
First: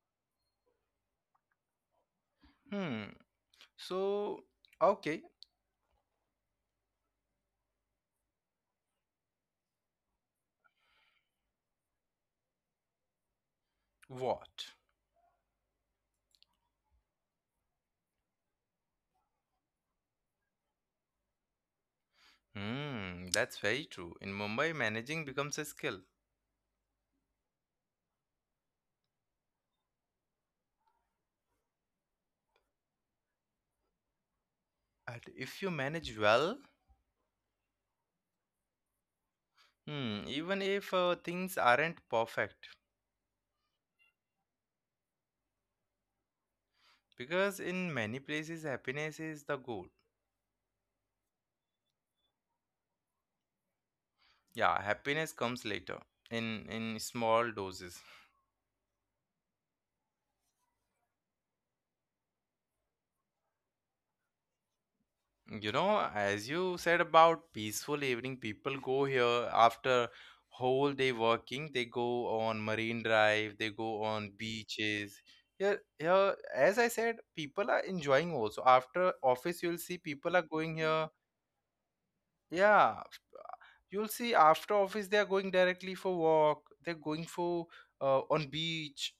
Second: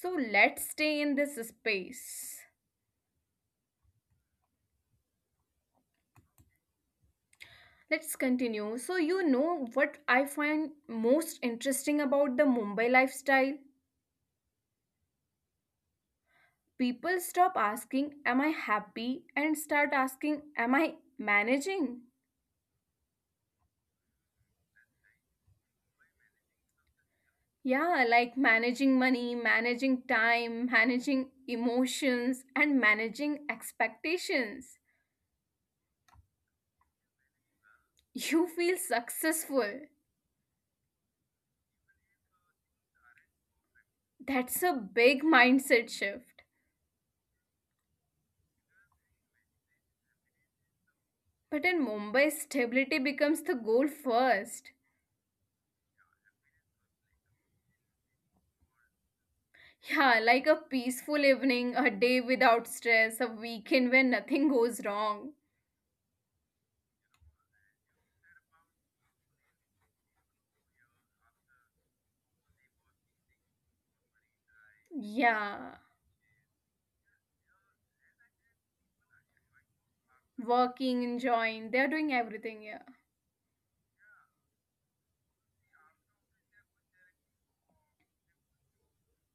Speaker 2: So let's stay in this space.
Speaker 1: Hmm. So, okay,
Speaker 2: Let's continue. So, you know what I find most interesting about the Mumbai lifestyle?
Speaker 1: what?
Speaker 2: People stop asking, am I happy? And start asking, am I managing?
Speaker 1: Hmm, that's very true. In Mumbai, managing becomes a skill.
Speaker 2: Yeah, like managing money, managing time, managing emotions, and managing expectations.
Speaker 1: And if you manage well,
Speaker 2: You feel successful.
Speaker 1: hmm, even if things aren't perfect,
Speaker 2: That's a big mindset shift.
Speaker 1: because in many places happiness is the goal.
Speaker 2: But in Mumbai, stability becomes the goal first.
Speaker 1: Yeah, happiness comes later in small doses.
Speaker 2: Yeah, like a peaceful evening, a day without stress, a weekend where nothing goes wrong.
Speaker 1: You know, as you said about peaceful evening, people go here after whole day working. They go on marine drive, they go on beaches.
Speaker 2: Yeah,
Speaker 1: Here, here, as I said, people are enjoying also. After office, you'll see people are going
Speaker 2: working,
Speaker 1: here.
Speaker 2: enjoying, they are doing everything. Yeah,
Speaker 1: Yeah, you'll see after office they are going directly for walk. They're going for on beach.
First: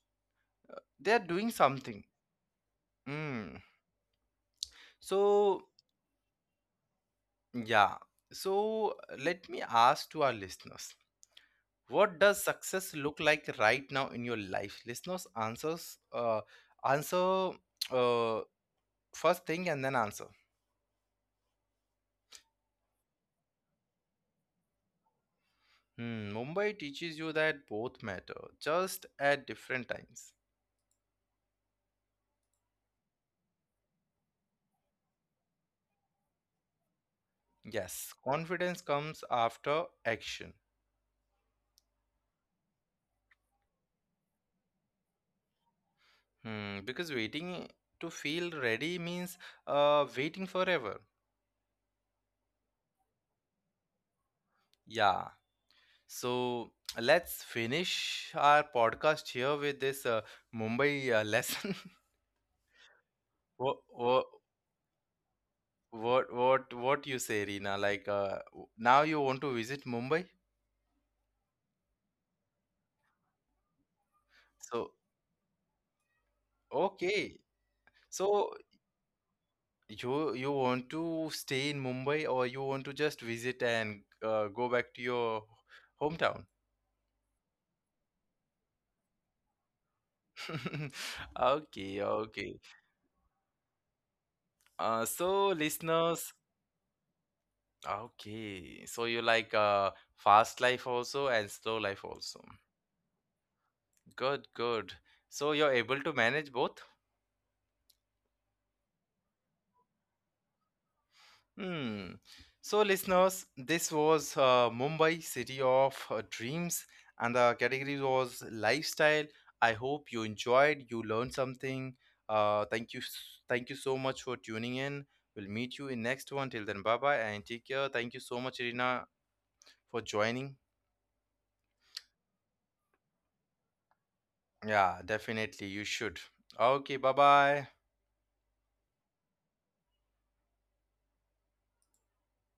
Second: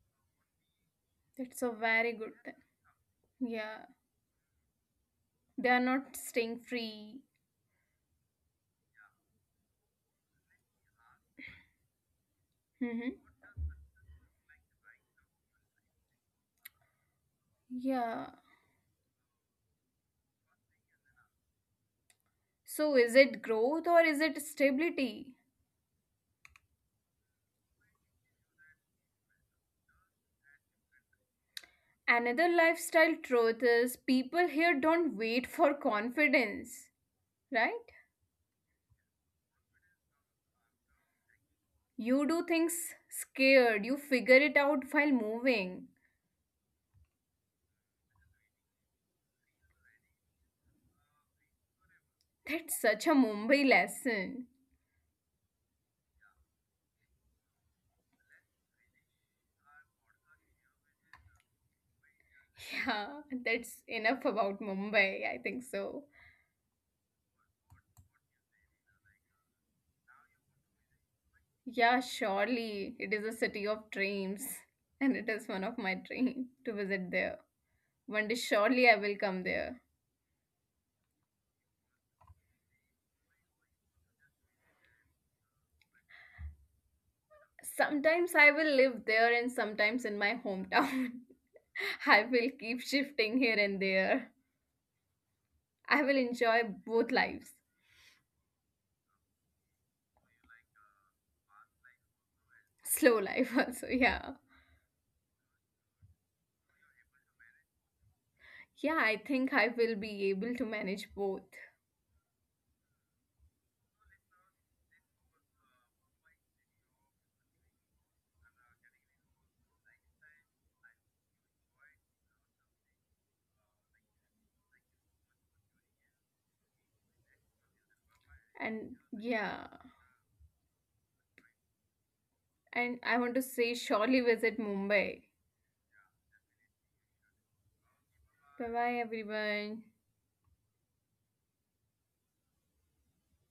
Speaker 1: They are doing
Speaker 2: that's a
Speaker 1: something.
Speaker 2: very good thing.
Speaker 1: Mm.
Speaker 2: Yeah,
Speaker 1: So
Speaker 2: they are not staying free.
Speaker 1: yeah. So let me ask to our listeners, what does success look
Speaker 2: Mm-hmm.
Speaker 1: like right now in your life? Listeners, answers, answer
Speaker 2: Yeah.
Speaker 1: uh, first thing and then answer.
Speaker 2: So, is it growth or is it stability?
Speaker 1: Hmm, Mumbai teaches you that both matter, just at different times.
Speaker 2: Another lifestyle truth is people here don't wait for confidence,
Speaker 1: Yes,
Speaker 2: right?
Speaker 1: confidence comes after action.
Speaker 2: You do things scared, you figure it out while moving.
Speaker 1: Hmm, because waiting to feel ready means waiting forever.
Speaker 2: That's such a Mumbai lesson.
Speaker 1: Yeah. So let's finish our podcast here with this Mumbai lesson.
Speaker 2: Yeah, that's
Speaker 1: Wha-
Speaker 2: enough
Speaker 1: wha-
Speaker 2: about Mumbai, I think so.
Speaker 1: What what you say, Reena? Now you want to visit Mumbai?
Speaker 2: Yeah, surely it is a city of dreams,
Speaker 1: So
Speaker 2: and it is one of my dream to visit there.
Speaker 1: okay.
Speaker 2: One day,
Speaker 1: So
Speaker 2: surely I will come there.
Speaker 1: you want to stay in Mumbai or you want to just visit and go back to your hometown?
Speaker 2: Sometimes I will live there, and sometimes in my hometown. I will keep
Speaker 1: Okay,
Speaker 2: shifting
Speaker 1: okay.
Speaker 2: here and there. I will
Speaker 1: So
Speaker 2: enjoy both
Speaker 1: listeners,
Speaker 2: lives.
Speaker 1: okay. So you like fast life also and slow life
Speaker 2: Slow
Speaker 1: also.
Speaker 2: life also, yeah.
Speaker 1: Good, good. So you're able to manage both?
Speaker 2: Yeah, I think I will be able to manage both.
Speaker 1: Hmm. So, listeners, this was Mumbai, city of dreams, and the category was lifestyle. I hope you enjoyed, you learned something. Thank you, thank you so much for tuning in. We'll meet you in next one. Till then, bye bye and take care. Thank
Speaker 2: And
Speaker 1: you so much,
Speaker 2: yeah,
Speaker 1: Irina, for joining.
Speaker 2: and I want to say, surely visit Mumbai.
Speaker 1: Yeah, definitely, you should. Okay, bye bye.
Speaker 2: Bye bye, everyone.